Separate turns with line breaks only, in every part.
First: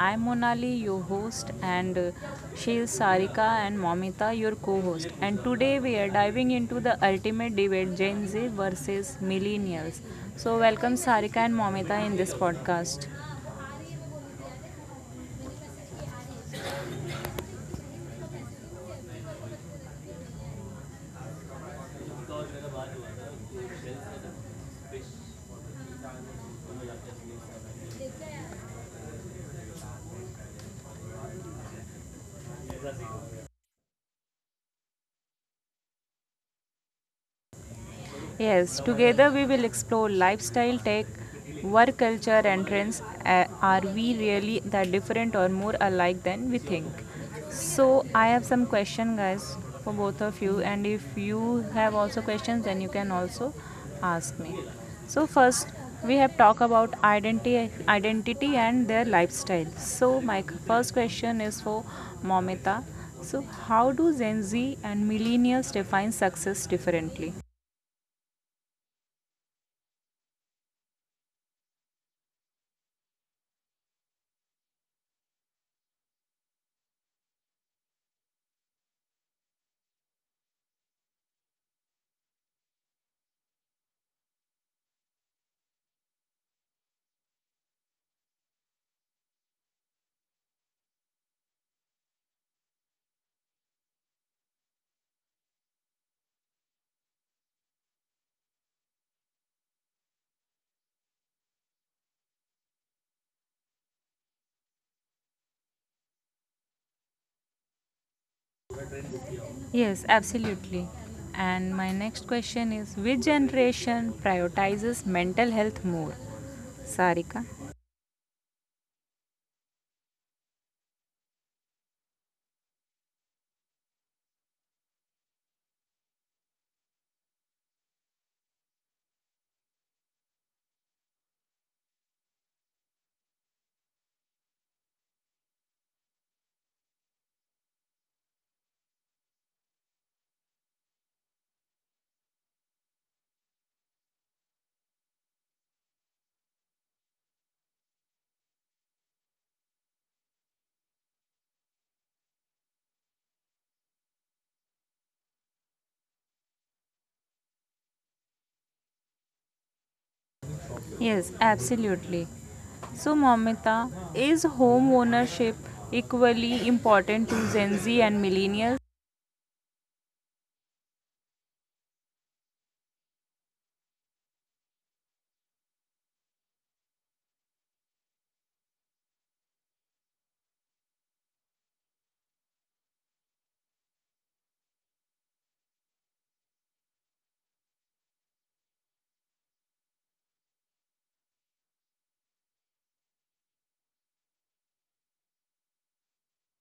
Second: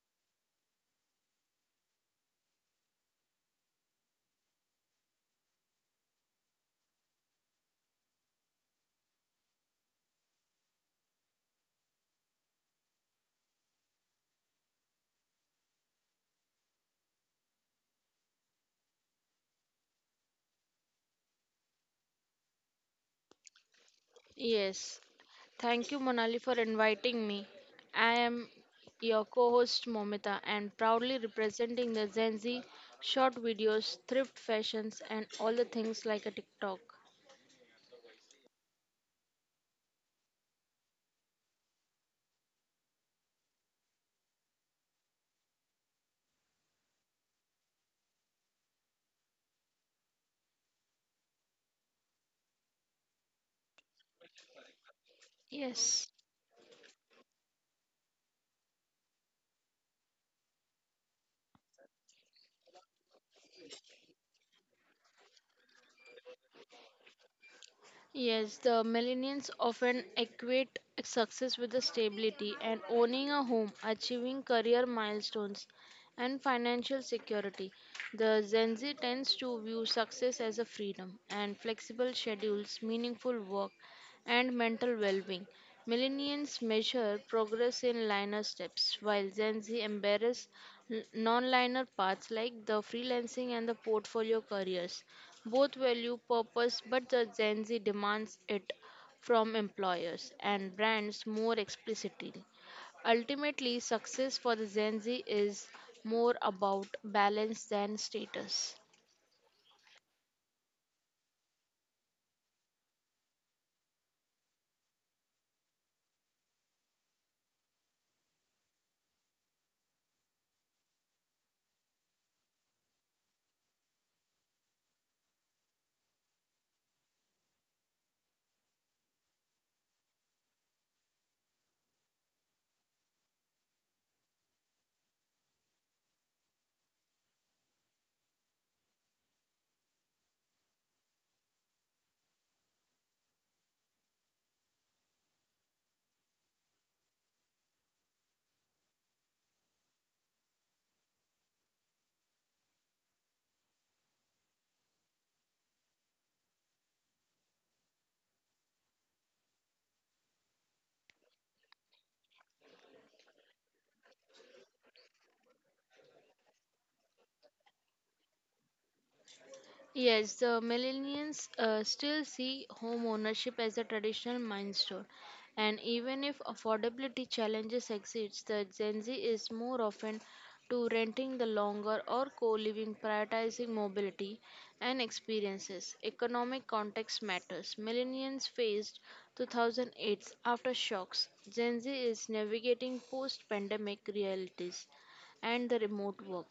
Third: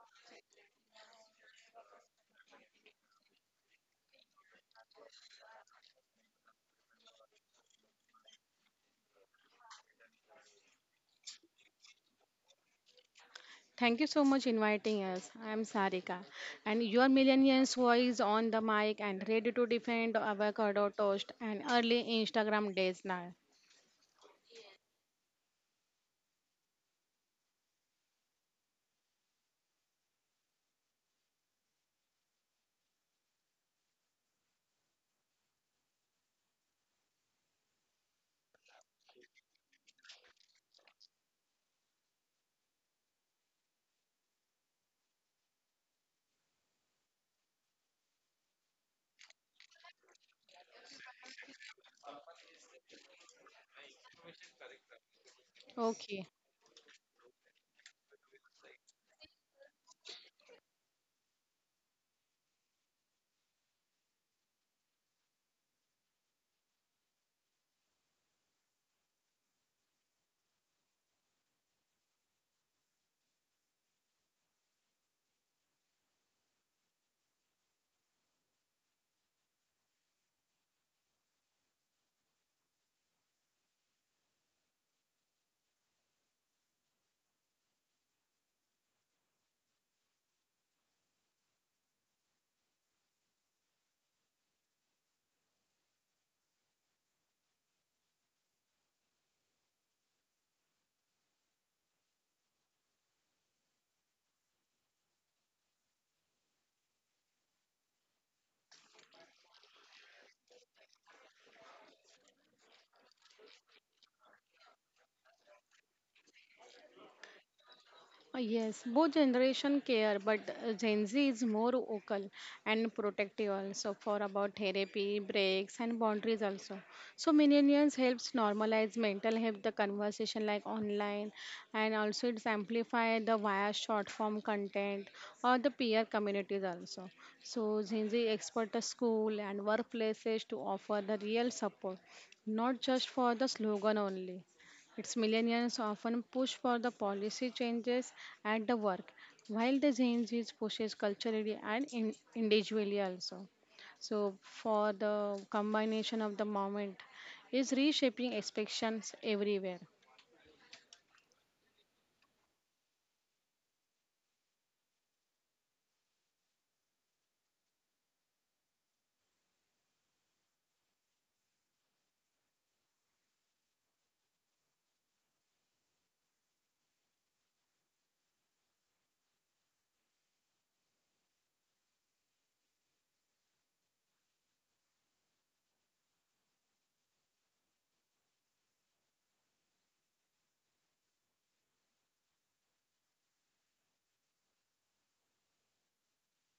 I'm Monali, your host, and Shil Sarika and Momita, your co host. And today we are diving into the ultimate debate, Gen Z versus Millennials. So, welcome Sarika and Momita in this podcast.
Thank you so much inviting us. I am Sarika, and your millennials voice on the mic and ready to defend avocado toast and early Instagram days now.
Yes, thank you, Monali, for inviting me. I am your co host, Momita, and proudly representing the Gen Z short videos, thrift fashions, and all the things like a TikTok.
Yes, together we will explore lifestyle, tech, work culture, and trends. Are we really that different or more alike than we think? So, I have some question, guys, for both of you, and if you have also questions, then you can also ask me. So,
Yes.
first
Okay.
we have talked about identity, identity and their lifestyle. So, my first question is for Momita. So, how do Gen Z and millennials define success differently?
Yes, the millennials often equate success with the stability and owning a home, achieving career milestones, and financial security. The Gen Z tends to view success as a freedom and flexible schedules, meaningful work, and mental well being. Millennials measure progress in linear steps, while Gen Z embraces non linear paths like the freelancing and the portfolio careers. Both value purpose, but the Gen Z demands it from employers and brands more explicitly. Ultimately, success for the Gen Z is more about balance than status.
Yes, absolutely. And my next question is, which generation prioritizes mental health more? Sarika?
Yes, both generation care, but Gen Z is more vocal and protective also for about therapy, breaks and boundaries also. So millennials helps normalize mental health, the conversation like online, and also it's amplify the via short form content or the peer communities also. So Gen Z expert the school and workplaces to offer the real support, not just for the slogan only. Its millennials often push for the policy changes at the work, while the Gen Z pushes culturally and in, individually also. So, for the combination of the moment is reshaping expectations everywhere.
Yes, absolutely. So, Mamita, is home ownership equally important to Gen Z and millennials?
Yes, the millennials still see home ownership as a traditional milestone, and even if affordability challenges exist, the Gen Z is more often to renting the longer or co-living, prioritizing mobility and experiences. Economic context matters. Millennials faced 2008's aftershocks. Gen Z is navigating post-pandemic realities and the remote work.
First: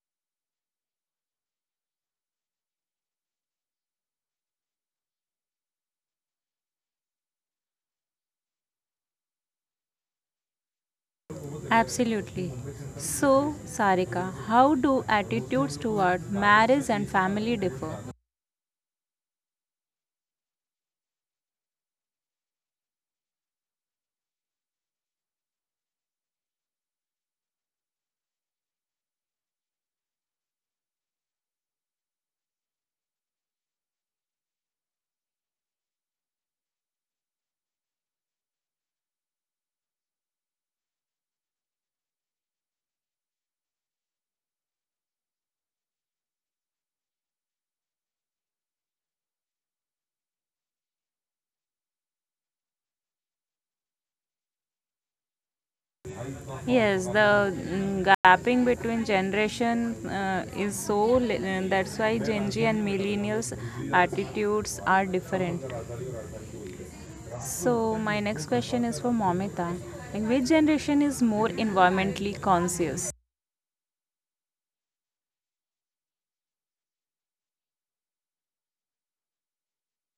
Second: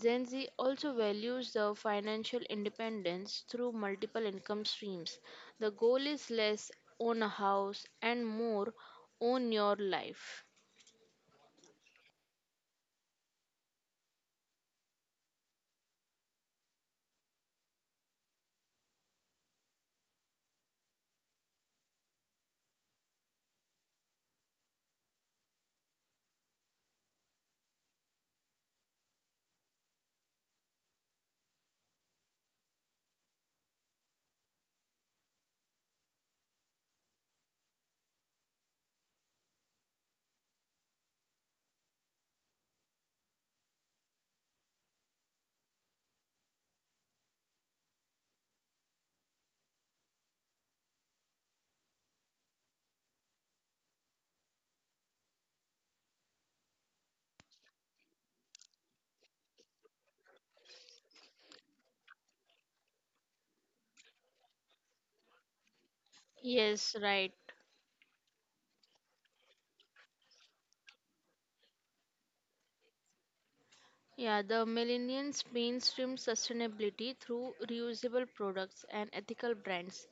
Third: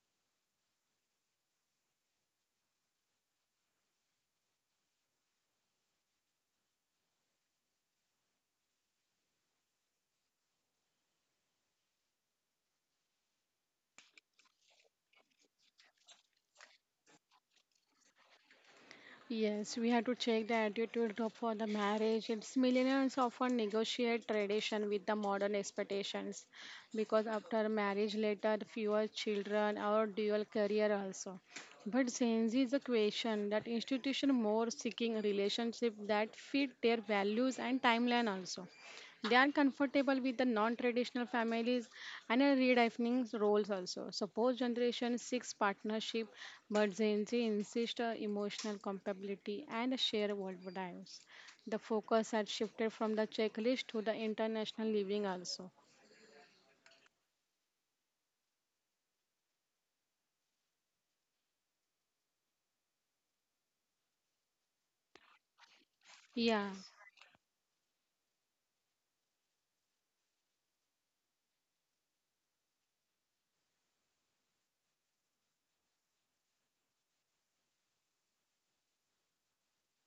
Gen Z also values the financial independence through multiple income streams. The goal is less own a house and more own your life.
Absolutely. So, Sarika, how do attitudes toward marriage and family differ?
Yes, we have to check the attitude for the marriage. It's millennials often negotiate tradition with the modern expectations because after marriage later fewer children or dual career also. But since is a question that institution more seeking relationship that fit their values and timeline also. They are comfortable with the non-traditional families and are redefining roles also. Suppose generation six partnership, but Gen Z insist on emotional compatibility and share values. The focus had shifted from the checklist to the international living also.
Yes, the gapping between generation that's why Gen Z and millennials attitudes are different.
Yeah.
Yes, right.
So my next question is for Momita. Like, which generation is more environmentally conscious?
Yeah, the millennials mainstream sustainability through reusable products and ethical brands.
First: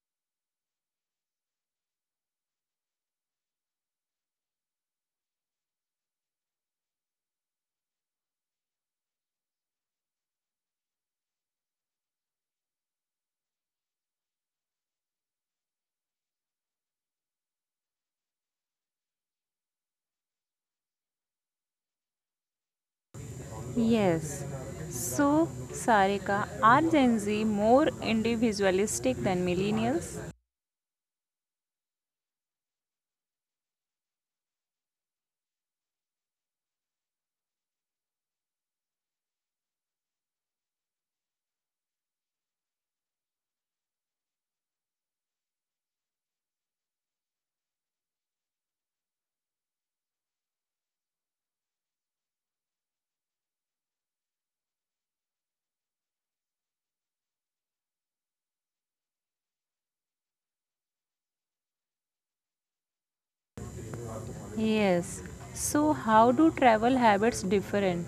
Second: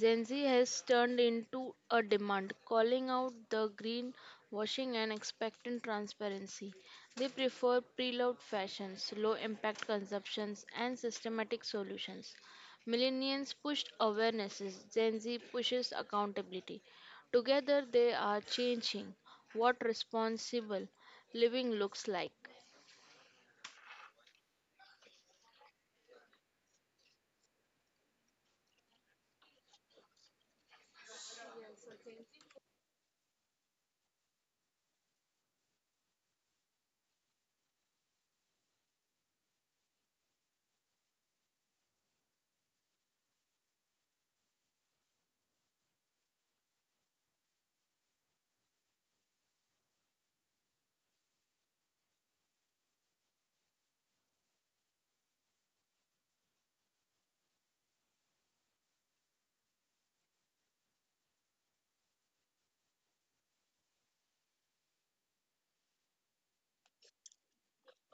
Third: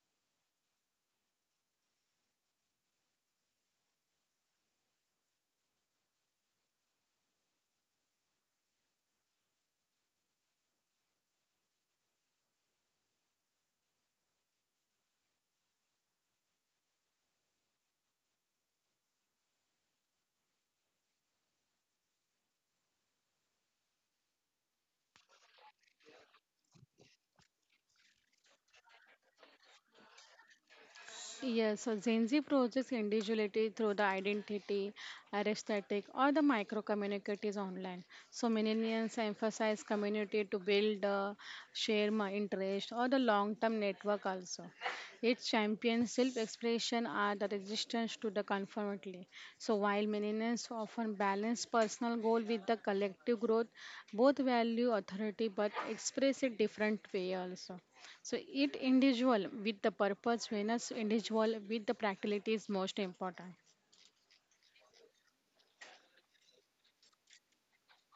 Gen Z has turned into a demand, calling out the green washing and expecting transparency. They prefer preload fashions, low impact consumptions, and systematic solutions. Millennials pushed awarenesses, Gen Z pushes accountability. Together, they are changing what responsible living looks like.
Yes. So Sarika, are Gen Z more individualistic than millennials?
Yes, so Gen Z projects individuality through the identity, aesthetic, or the micro communities online. So millennials emphasize community to build, share my interest, or the long-term network also. Its champions self-expression are the resistance to the conformity. So while millennials often balance personal goal with the collective growth, both value authority but express it different way also. So it individual with the purpose, Venus individual with the practicality is most important.
Yes. So how do travel habits different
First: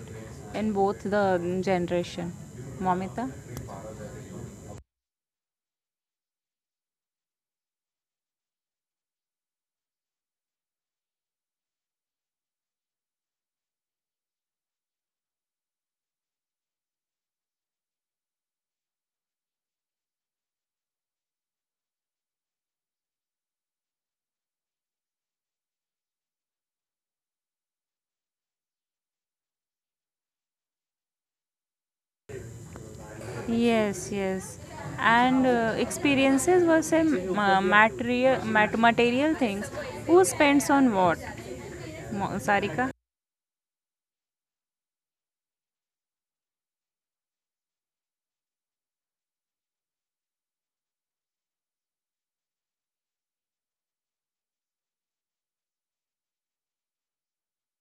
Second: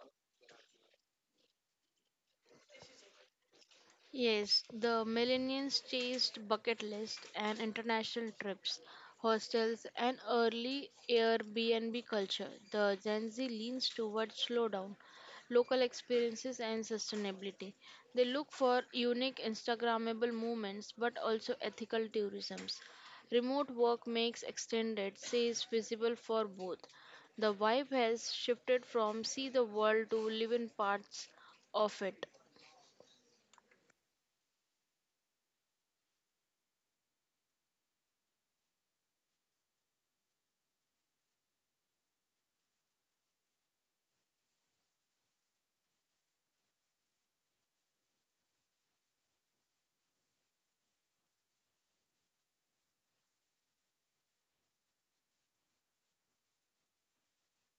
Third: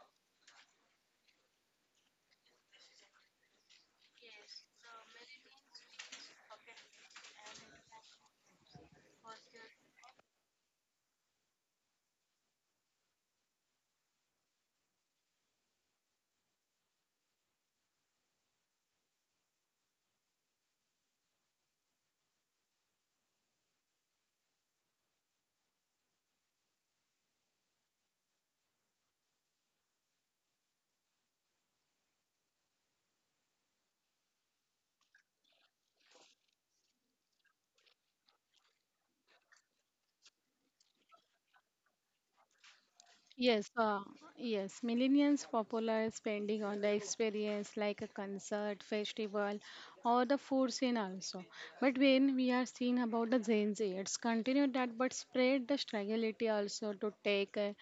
in both the generation? Momita?
Yes, the millennials chased bucket lists and international trips, hostels, and early Airbnb culture. The Gen Z leans toward slowdown, local experiences, and sustainability. They look for unique Instagrammable moments but also ethical tourisms. Remote work makes extended stays visible for both. The vibe has shifted from see the world to live in parts of it.
Yes, yes. And experiences versus material things. Who spends on what? Sarika?
Yes, uh, yes. Millennials popular spending on the experience like a concert, festival, or the food scene also. But when we are seeing about the Gen Z, it's continue that but spread the struggle also to take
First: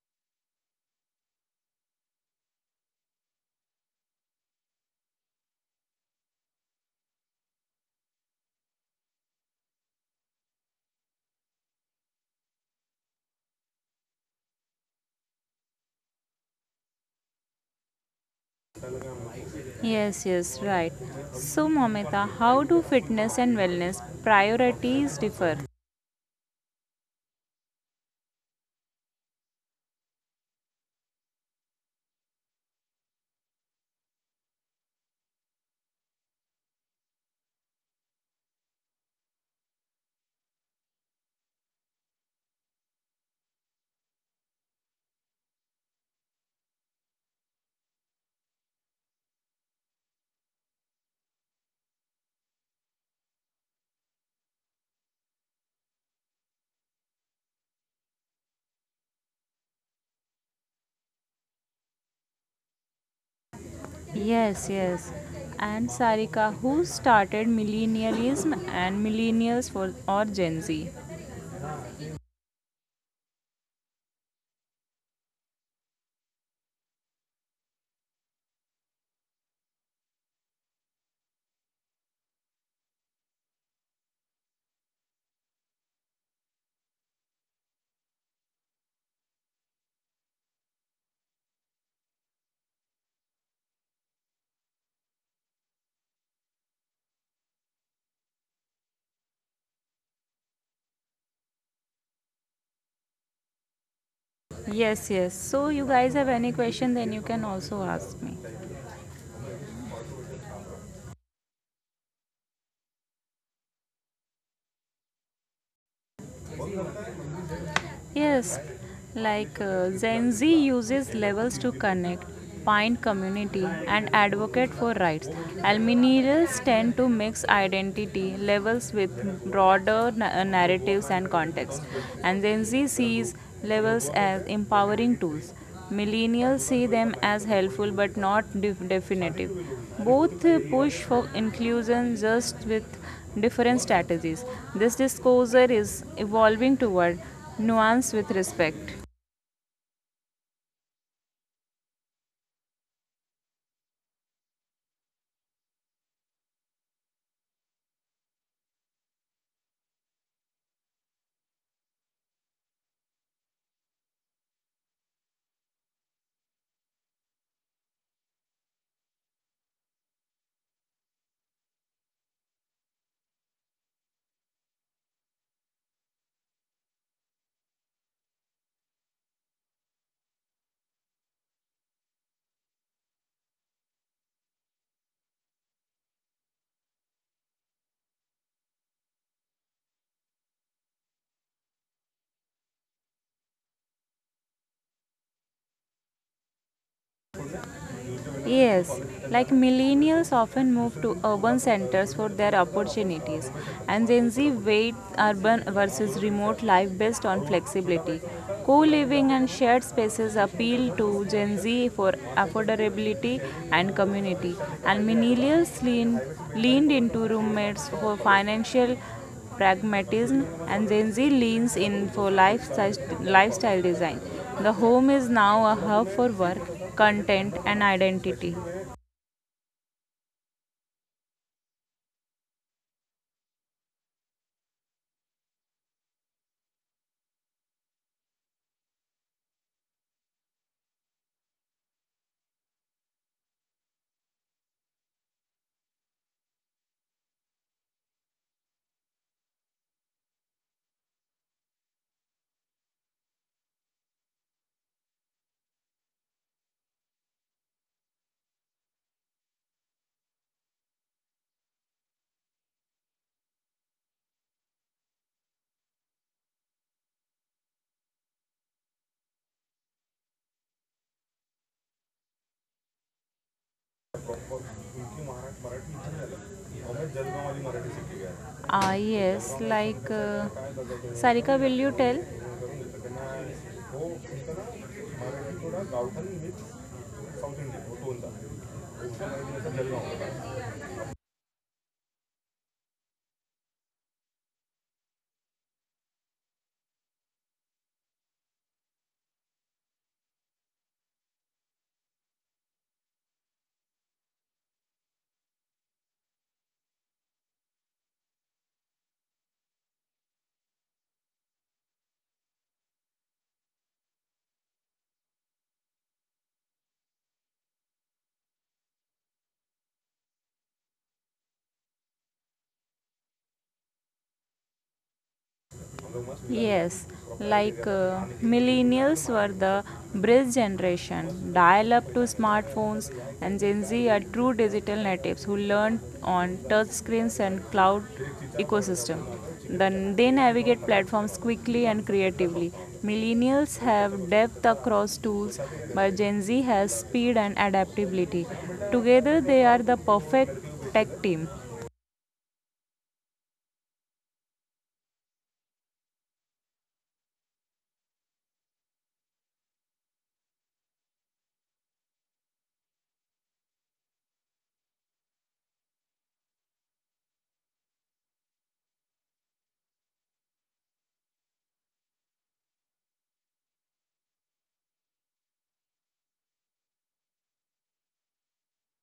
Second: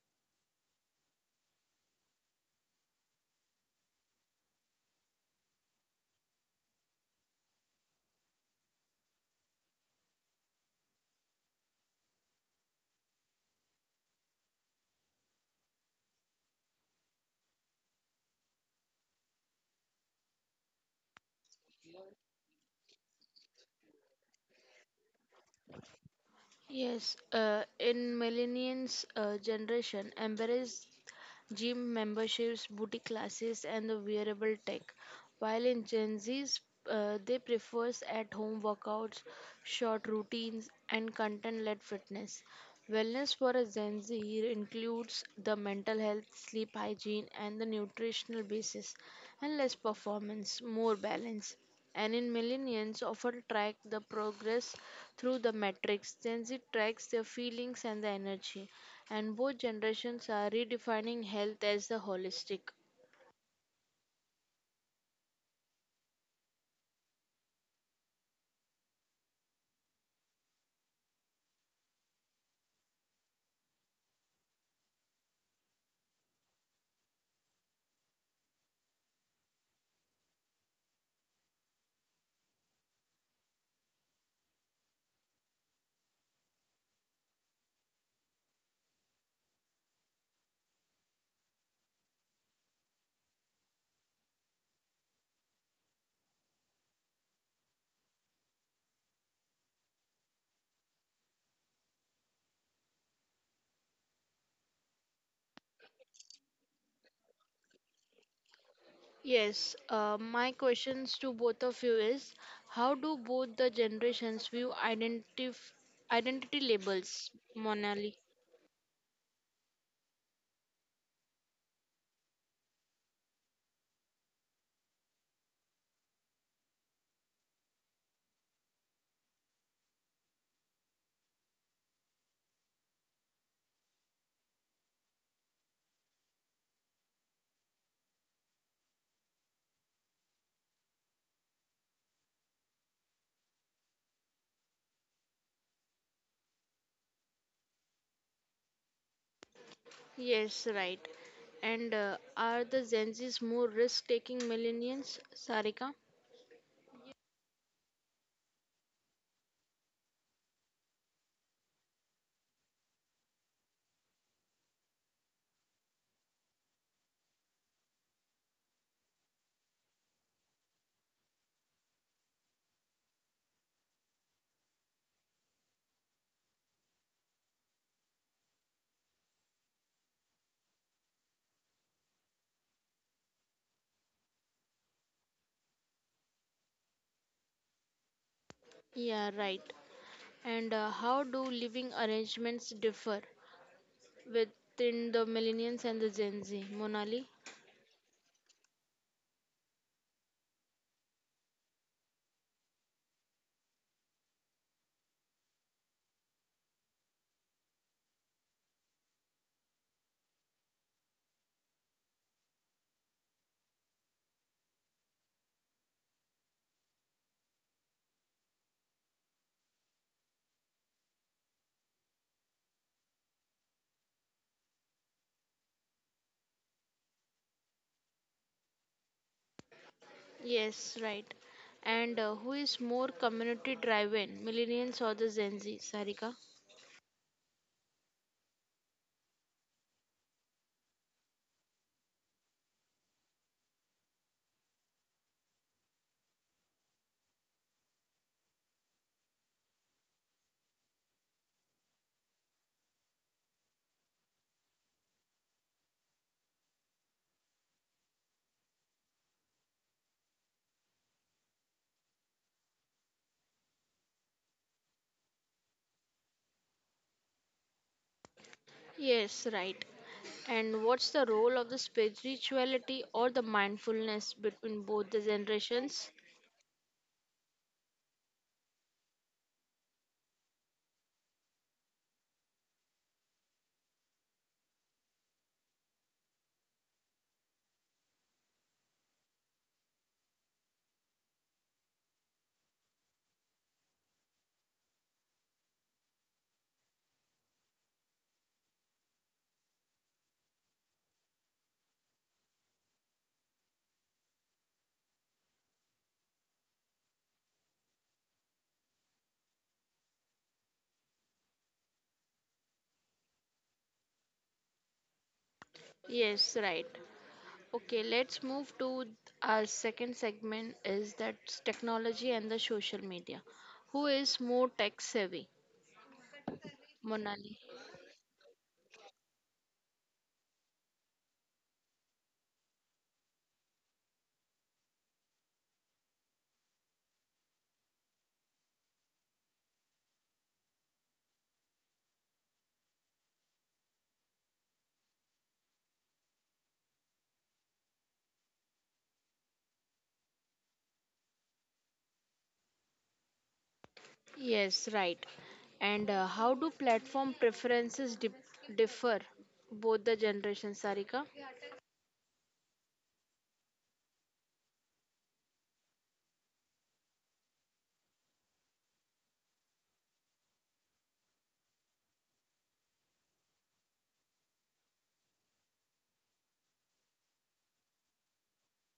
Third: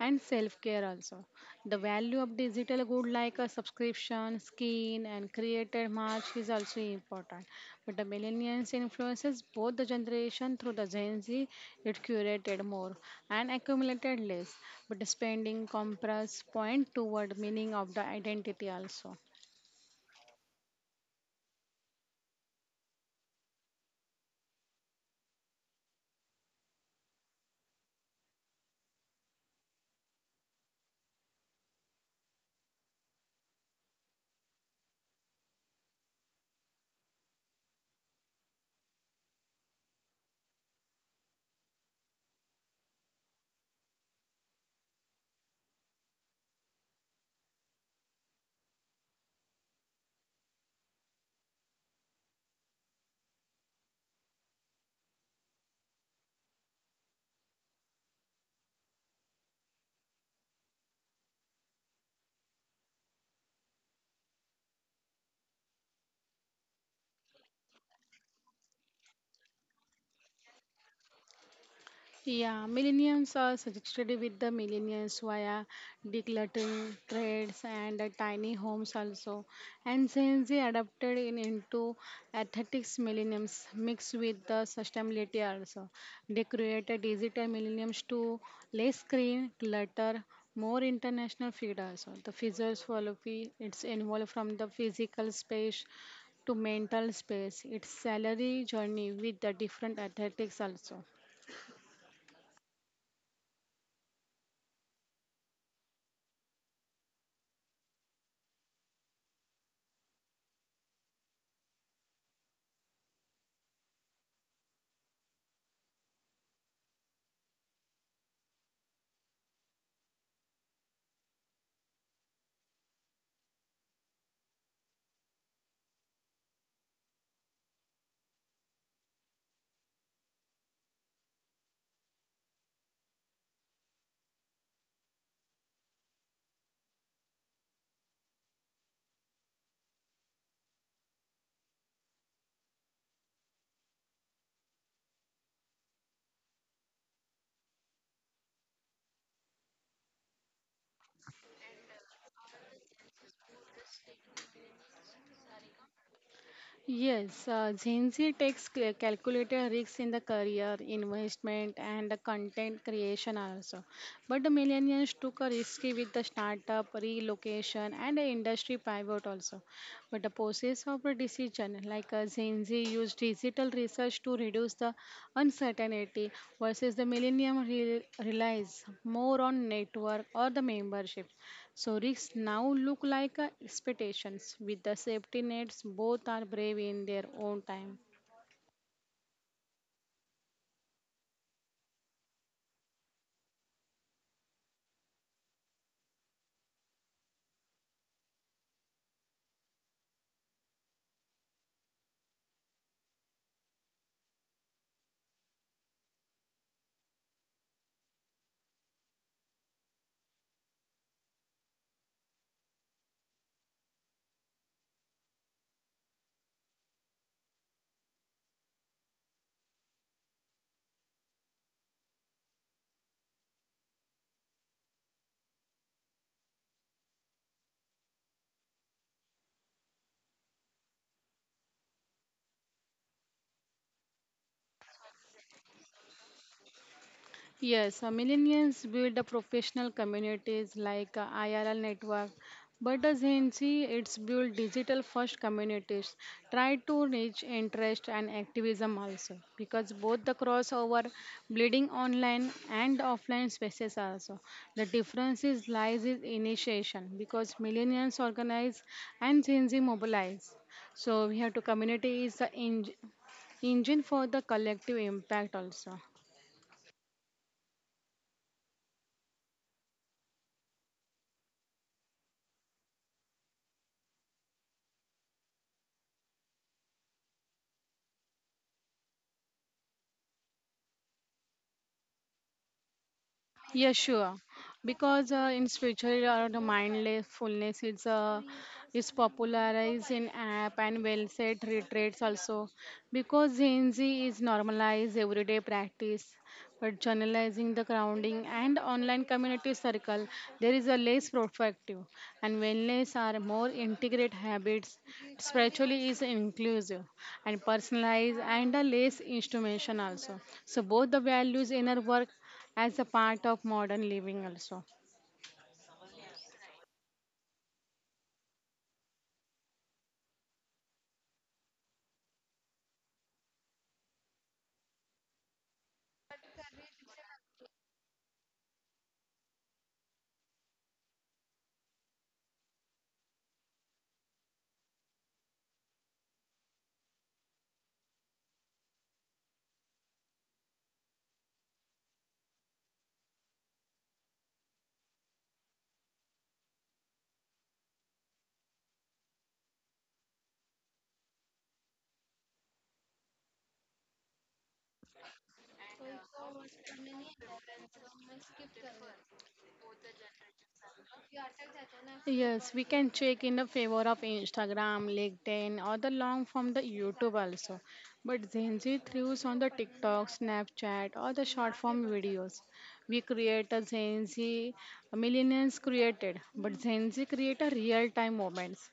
and self care also. The value of digital good like a subscription, skin, and creator march is also important. But the millennials influences both the generation through the Gen Z, it curated more and accumulated less, but spending compress point toward meaning of the identity also.
Yes, yes, right. So, Momita, how do fitness and wellness priorities differ?
Yes, in millennials generation, embrace gym memberships, booty classes, and the wearable tech. While in Gen Zs, they prefers at-home workouts, short routines, and content-led fitness. Wellness for a Gen Z includes the mental health, sleep hygiene, and the nutritional basis, and less performance, more balance and in millennials often track the progress through the metrics. Gen Z tracks their feelings and the energy, and both generations are redefining health as the holistic.
Yes, yes. And Sarika, who started millennialism and millennials for or Gen Z?
Yeah, millennials are suggested with the millennials via decluttering trades and tiny homes also. And Gen Z adapted in into aesthetics millenniums mixed with the sustainability also. They created digital millenniums to less screen clutter, more international feed also. The physical philosophy it's involved from the physical space to mental space. It's salary journey with the different athletics also.
Yes, yes. So, you guys have any question, then you can also ask me.
Yes, my questions to both of you is how do both the generations view identity labels, Monali?
Yes, like Gen Z uses levels to connect, find community, and advocate for rights. Alminerals tend to mix identity levels with broader narratives and context, and Gen Z sees levels as empowering tools. Millennials see them as helpful but not definitive. Both push for inclusion just with different strategies. This discourse is evolving toward nuance with respect.
Yes, right. And are the Gen Zs more risk taking millennials, Sarika?
Yes, Gen Z takes calculated risks in the career, investment, and the content creation also. But the millennials took a risky with the startup, relocation, and the industry pivot also. But the process of a decision, like Gen Z used digital research to reduce the uncertainty, versus the millennium relies more on network or the membership. So risks now look like expectations. With the safety nets, both are brave in their own time.
Yeah, right. And how do living arrangements differ within the millennials and the Gen Z? Monali?
Yes, like millennials often move to urban centers for their opportunities, and Gen Z weight urban versus remote life based on flexibility. Co living and shared spaces appeal to Gen Z for affordability and community, and millennials leaned into roommates for financial pragmatism, and Gen Z leans in for lifestyle, design. The home is now a hub for work, content, and identity.
Yes, right. And who is more community driven, millennials or the Gen Z? Sarika?
Yes, millennials build a professional communities like IRL network, but as Gen Z, it's build digital first communities. Try to reach interest and activism also, because both the crossover, bleeding online and offline spaces also. The difference is lies in initiation, because millennials organize and Gen Z mobilize. So we have to community is the engine for the collective impact also.
Yes, right. And what's the role of the spirituality or the mindfulness between both the generations?
Ah, yes, like uh, Sarika, will you tell?
Yeah, sure. Because in spiritual or the mindfulness is popularized in app and well set retreats also. Because Gen Z is normalized everyday practice, but generalizing the grounding and online community circle, there is a less proactive and wellness are more integrate habits. Spiritually is inclusive and personalized and a less instrumentation also. So both the values in our work as a part of modern living also.
Yes, right. Okay, let's move to our second segment is that's technology and the social media. Who is more tech savvy?
Yes,
Monali.
like millennials were the bridge generation, dial up to smartphones, and Gen Z are true digital natives who learned on touchscreens and cloud ecosystem. Then they navigate platforms quickly and creatively. Millennials have depth across tools, but Gen Z has speed and adaptability. Together, they are the perfect tech team.
Yes, right. And how do platform preferences dip differ both the generations, Sarika?
Yes, we can check in the favor of Instagram, LinkedIn, or the long form the YouTube also. But Gen Z thrives on the TikTok, Snapchat, or the short form videos. We create a Gen Z, millennials created, but Gen Z create a real time moments.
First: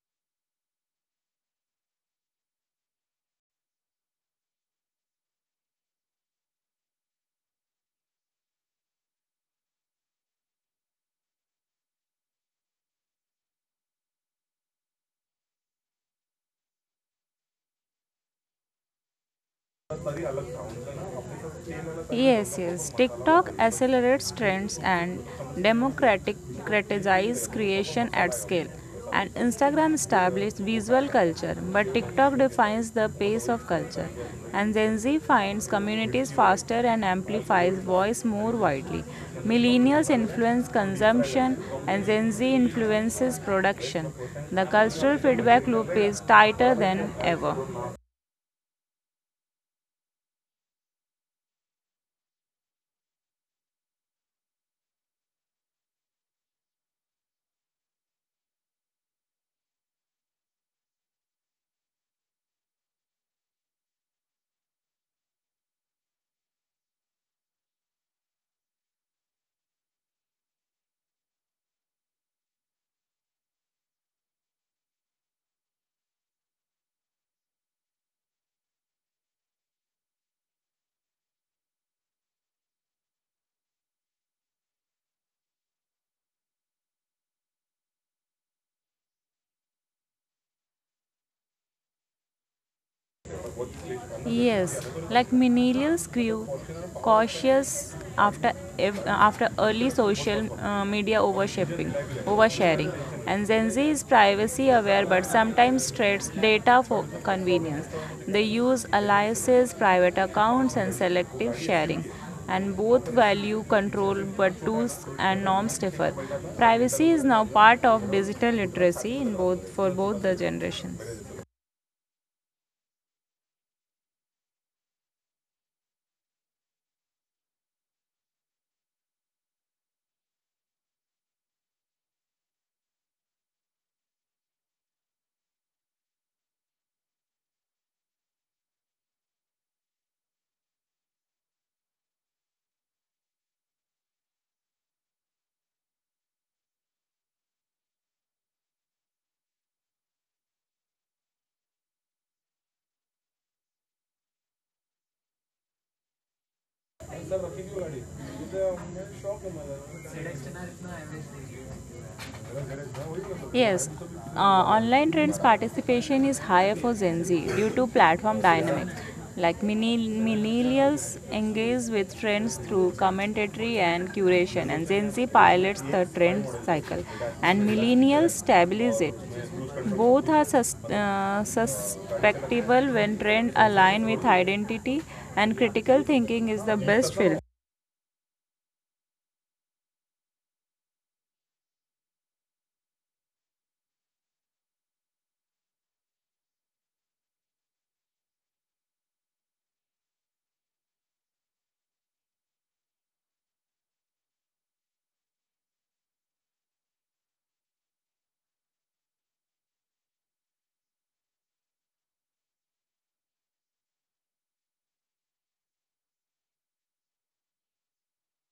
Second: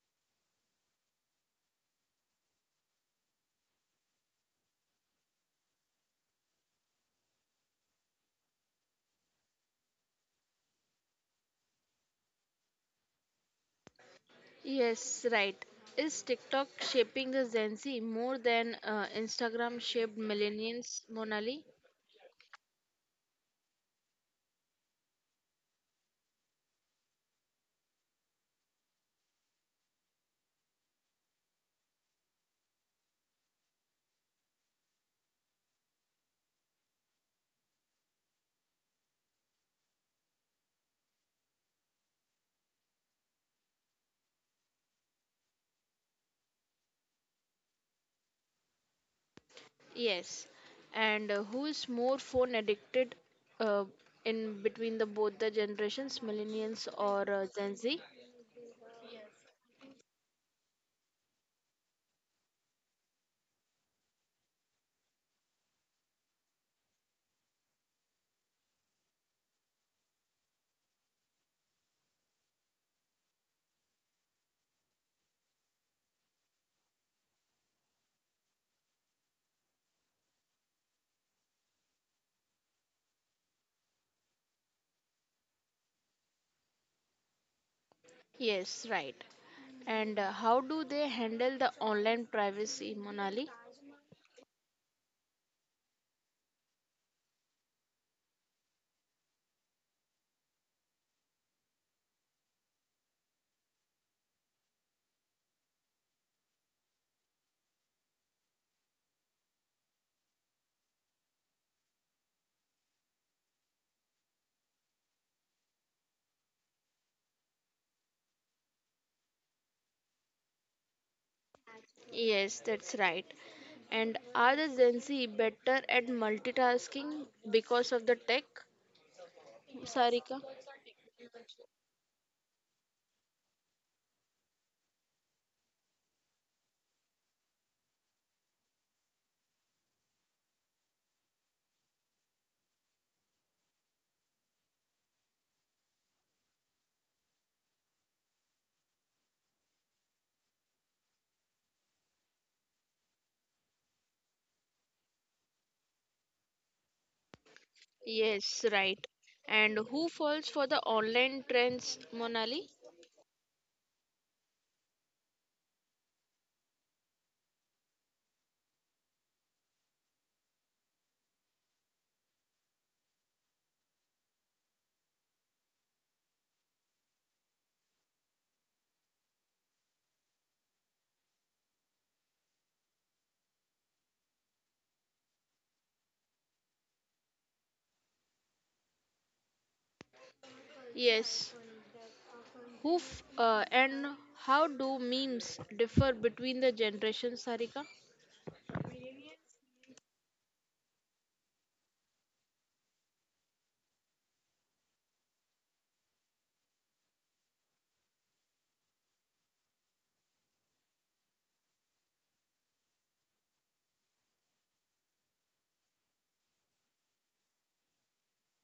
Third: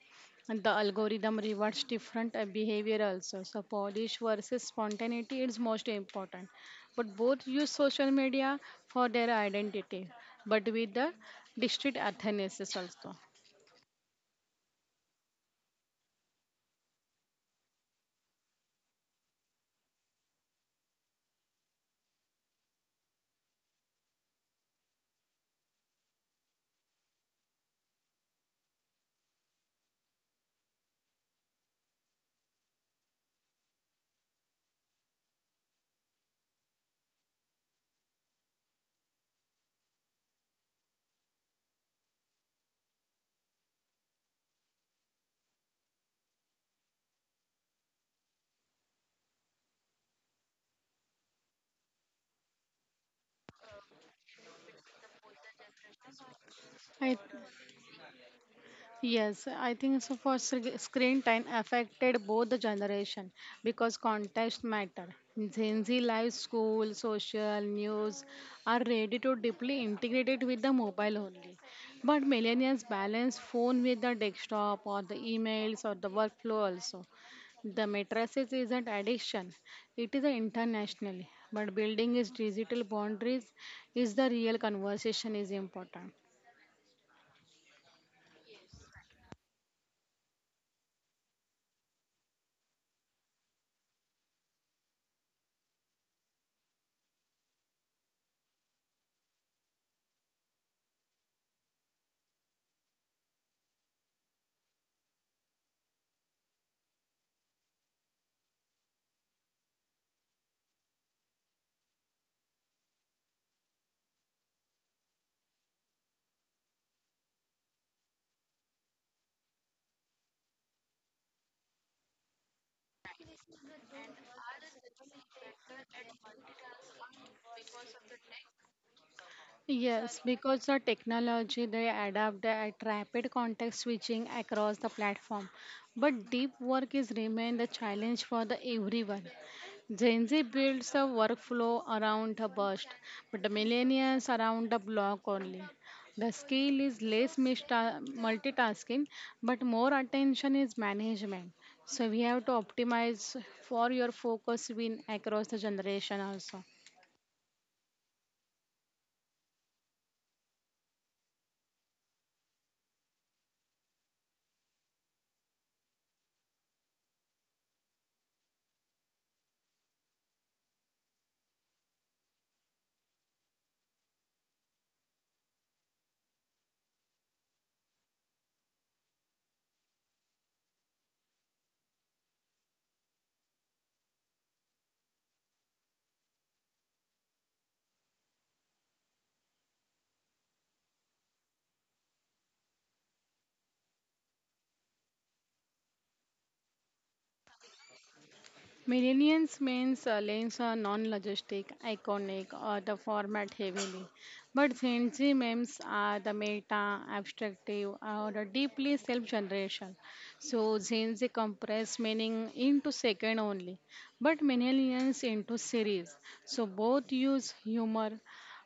And the algorithm rewards different behavior also. So polish versus spontaneity is most important. But both use social media for their identity, but with the distinct athanasis also.
Yes, right. Is TikTok shaping the Gen Z more than Instagram shaped millennials, Monali?
Yes, yes. TikTok accelerates trends and democratizes creation at scale. And Instagram established visual culture, but TikTok defines the pace of culture. And Gen Z finds communities faster and amplifies voice more widely. Millennials influence consumption, and Gen Z influences production. The cultural feedback loop is tighter than ever.
Yes. And who is more phone addicted uh, in between the both the generations, millennials
I
or Gen Z?
Yes, I think so for screen time affected both the generation because context matter. Gen Z life, school, social, news are ready to deeply integrated with the mobile only. But millennials balance phone with the desktop or the emails or the workflow also. The matrices is not addiction. It is a international, but building its digital boundaries is the real conversation is important.
Yes, right. And how do they handle the online privacy, Monali?
Yes, millennials grew cautious after early social media overshapping, oversharing, and Gen Z is privacy aware but sometimes trades data for convenience. They use aliases, private accounts, and selective sharing, and both value control but tools and norms differ. Privacy is now part of digital literacy in both, for both the generations.
Yes, that's right. And are the Gen Z better at multitasking because of the tech,
Yes,
Sarika?
because the technology they adapt at rapid context switching across the platform. But deep work is remain the challenge for the everyone. Gen Z builds a workflow around a burst, but the millennials around a block only. The skill is less multitasking, but more attention is management. So we have to optimize for your focus win across the generation also.
Yes, right. And who falls for the online trends, Monali?
Yes, Online trends participation is higher for Gen Z due to platform dynamics. Like, millennials engage with trends through commentary and curation, and Gen Z pilots the trend cycle, and millennials stabilize it. Both are susceptible when trend align with identity, and critical thinking is the best filter.
Yes. And how do memes differ between the generations, Sarika?
Millennials means lanes are non-logistic, iconic, or the format heavily. But Gen Z memes are the meta, abstractive, or the deeply self-generation. So Gen Z compress meaning into second only, but millennials into series. So both use humor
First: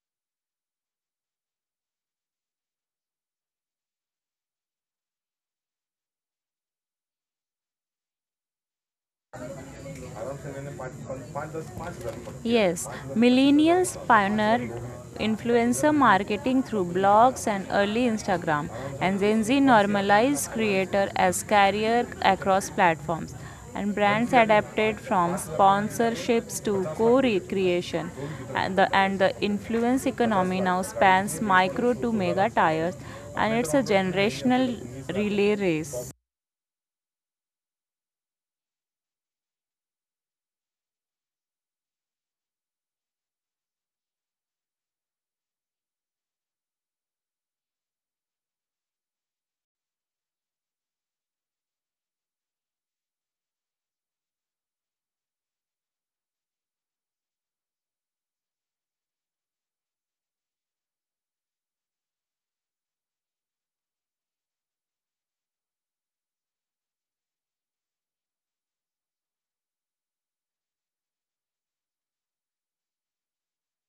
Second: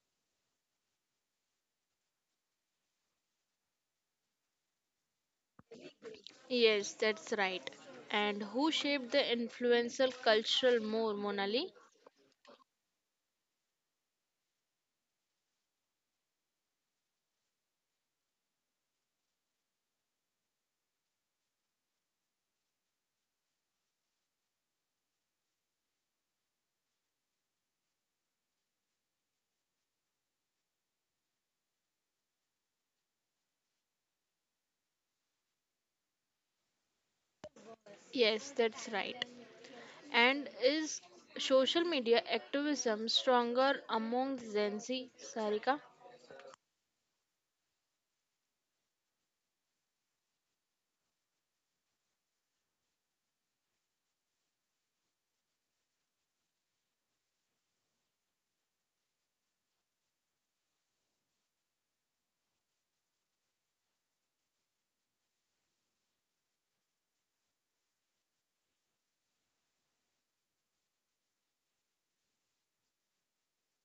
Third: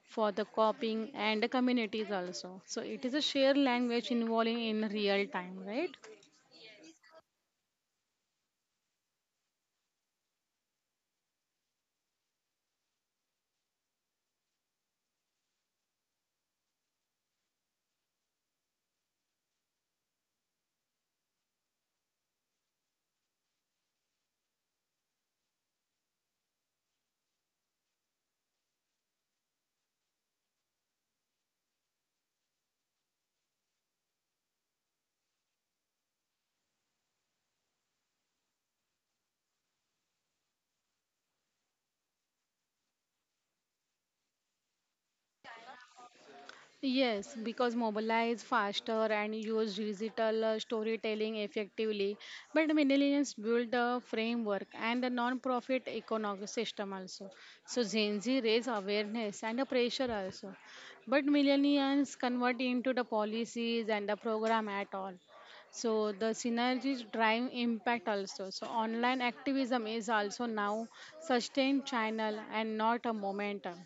for the copying and the communities also. So it is a shared language involving in real time, right?
Yes, that's right. And who shaped the influential cultural more, Monali?
Yes, millennials pioneered influencer marketing through blogs and early Instagram, and Gen Z normalized creator as career across platforms. And brands adapted from sponsorships to co-creation, and the influence economy now spans micro to mega tiers, and it's a generational relay race.
Yes, that's right. And is social media activism stronger among Gen Z, Sarika?
Yes, because mobilize faster and use digital storytelling effectively. But millennials build a framework and a non-profit economic system also. So Gen Z raise awareness and a pressure also. But millennials convert into the policies and the program at all. So the synergies drive impact also. So online activism is also now sustained channel and not a momentum.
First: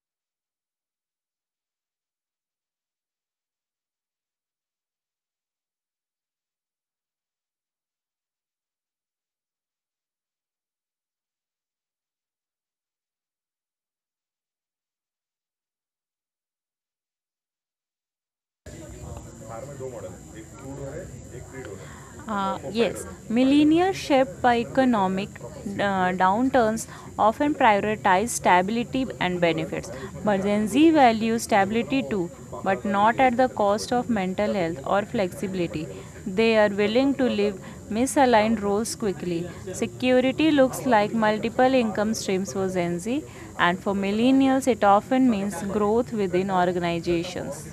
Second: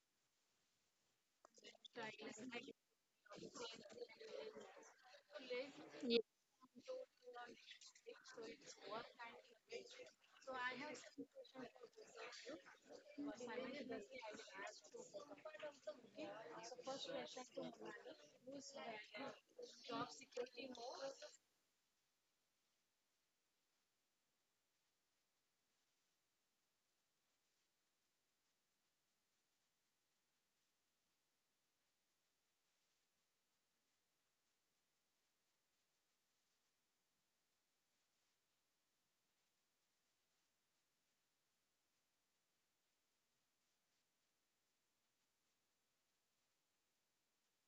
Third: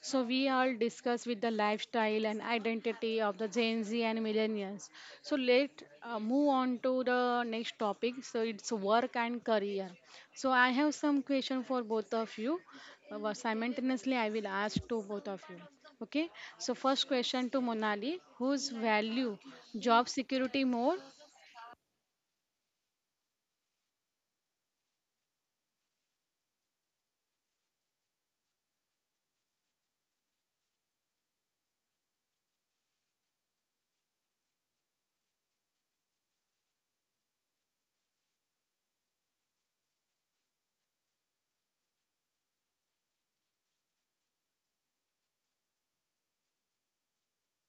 So we all discuss with the lifestyle and identity of the Gen Z and millennials. So let move on to the next topic. So it's work and career. So I have some question for both of you. Simultaneously, I will ask to both of you. Okay. So first question to Monali: whose value job security more?
Yes, millennials shaped by economic downturns often prioritize stability and benefits, but Gen Z values stability too, but not at the cost of mental health or flexibility. They are willing to live misaligned roles quickly. Security looks like multiple income streams for Gen Z, and for millennials, it often means growth within organizations.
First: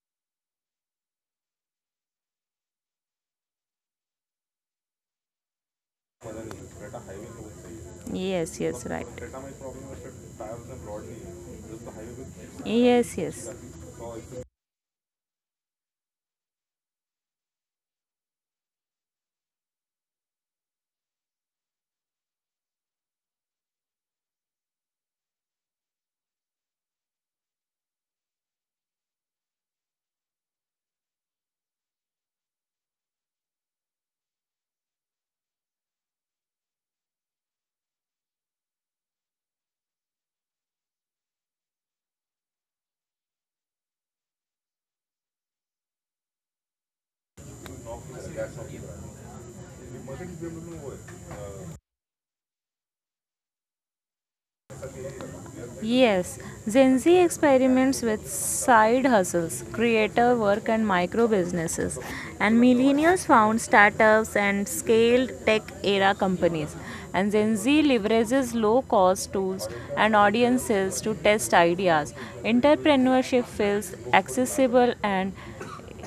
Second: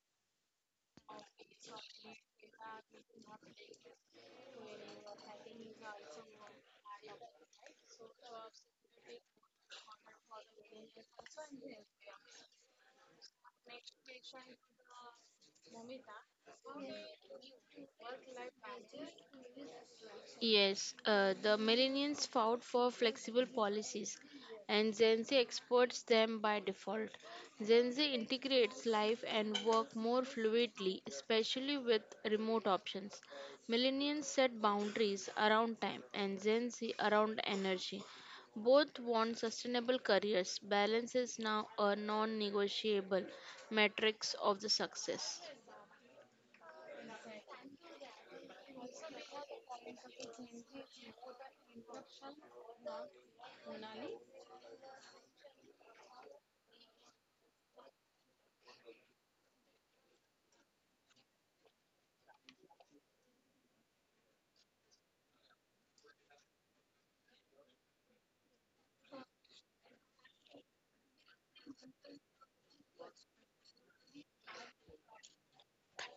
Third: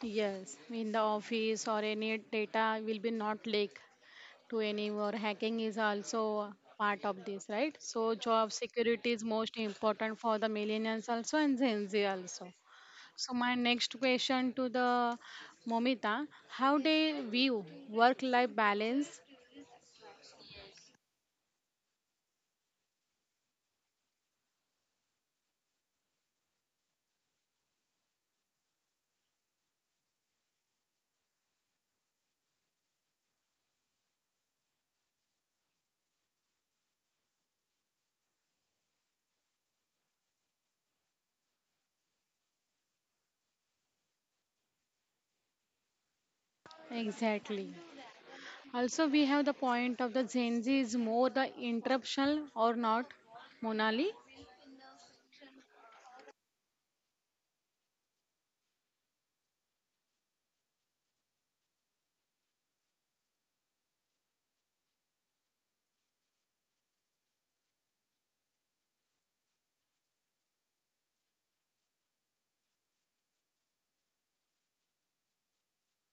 Yes, in the office or any data will be not leak to any war. Hacking is also part of this, right? So job
Yes, yes, right.
security is most important for the millennials also and Gen Z also.
Yes,
So
yes.
my next question to the Momita, how they view work-life balance
Yes, the millennials fought for flexible policies, and Gen Z exports them by default. Gen Z integrates life and work more fluidly, especially with remote options. Millennials set boundaries around time, and Gen Z around energy. Both want sustainable careers. Balance is now a non negotiable metrics of the success.
exactly? Also, we have the point of the Gen Z is more the interruption or not, Monali?
Yes, Gen Z experiments with side hustles, creator work, and micro businesses. And millennials found startups and scaled tech era companies. And Gen Z leverages low cost tools and audiences to test ideas. Entrepreneurship feels accessible and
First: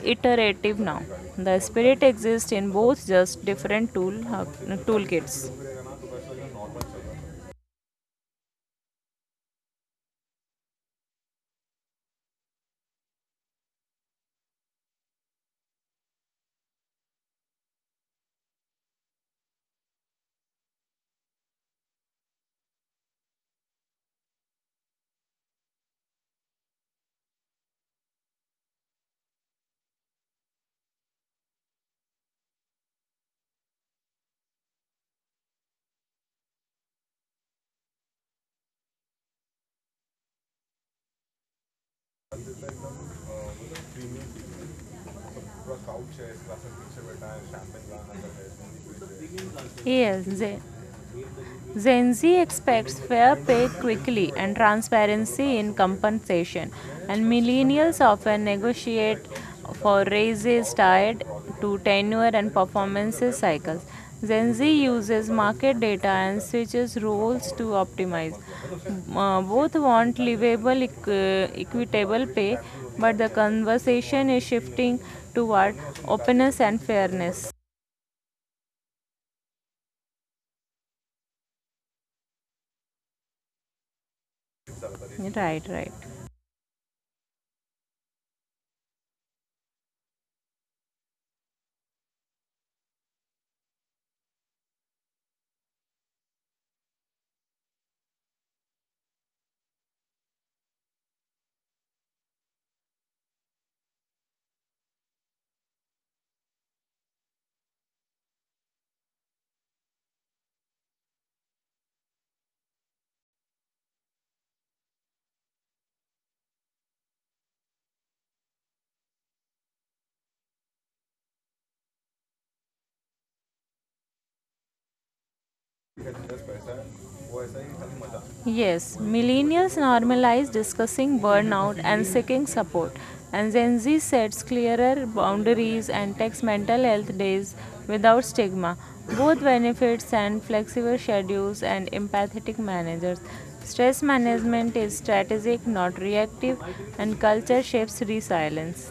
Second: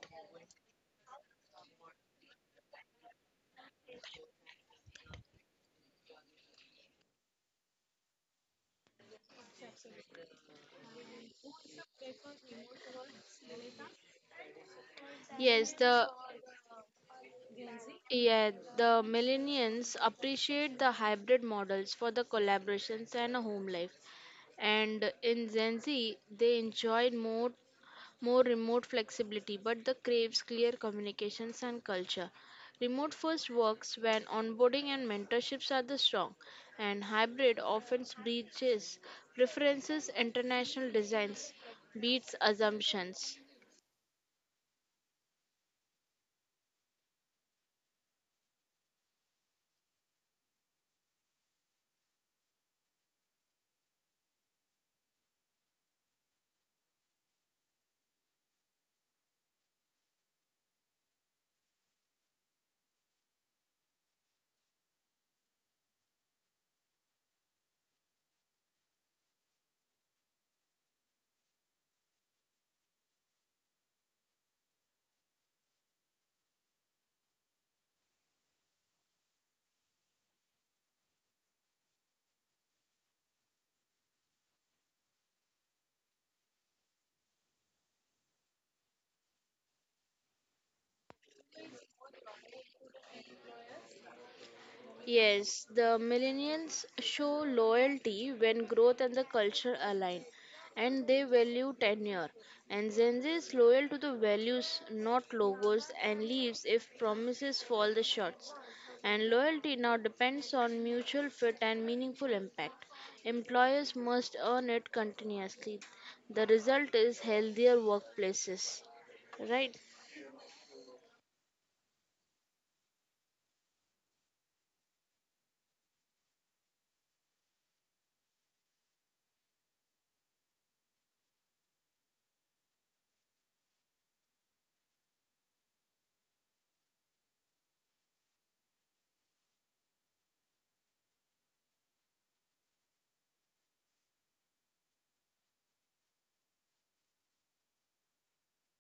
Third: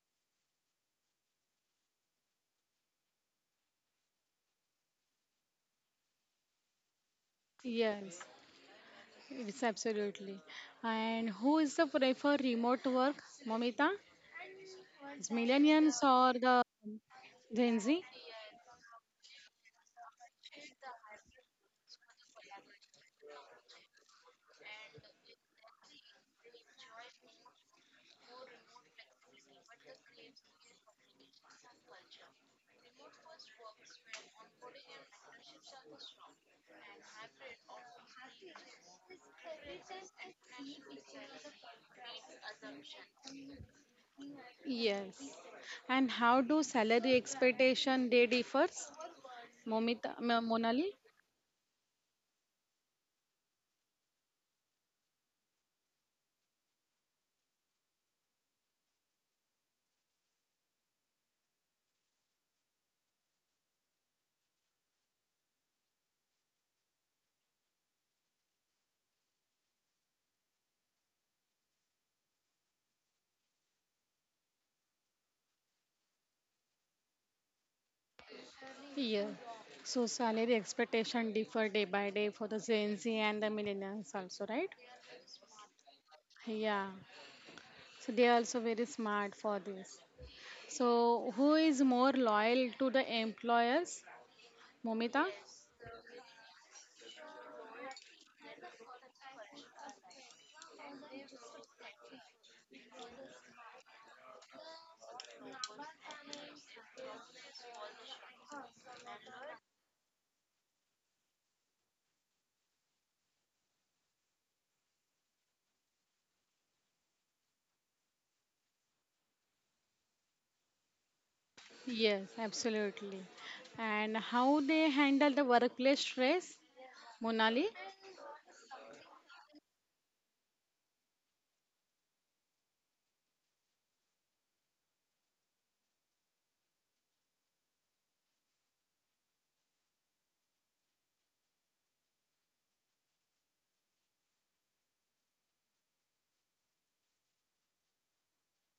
iterative now. The spirit exists in both, just different toolkits.
Yes, it's absolutely. And who is the prefer remote work, Momita? Is
Yes,
millennials
the
or the Gen Z?
Yet the millennials appreciate the hybrid models for the collaborations and a home life. And in Gen Z, they enjoy more remote flexibility, but the craves clear communications and culture. Remote first works when onboarding and mentorships are the strong, and hybrid often breaches preferences, international designs, beats assumptions.
Yes. And how do salary expectation they differs? Momita,
Yes, Gen
Monali?
Gen Z expects fair pay quickly and transparency in compensation, and millennials often negotiate for raises tied to tenure and performance cycles. Gen Z uses market data and switches roles to optimize. Both want livable, equitable pay, but the conversation is shifting toward openness and fairness.
Yeah. So salary expectation differ day by day for the Gen Z and the millennials also, right?
Right, right.
Yeah. So they are also very smart for this. So who is more loyal to the employers? Momita?
Yes, the millennials show loyalty when growth and the culture align, and they value tenure. And Gen Z is loyal to the values, not logos, and leaves if promises fall the shots. And loyalty now depends on mutual fit and meaningful impact. Employers must earn it continuously. The result is healthier workplaces, right?
Yes, absolutely. And how they handle the workplace stress? Monali?
Yes, millennials normalize discussing burnout and seeking support, and Gen Z sets clearer boundaries and takes mental health days without stigma. Both benefits and flexible schedules and empathetic managers. Stress management is strategic, not reactive, and culture shapes resilience.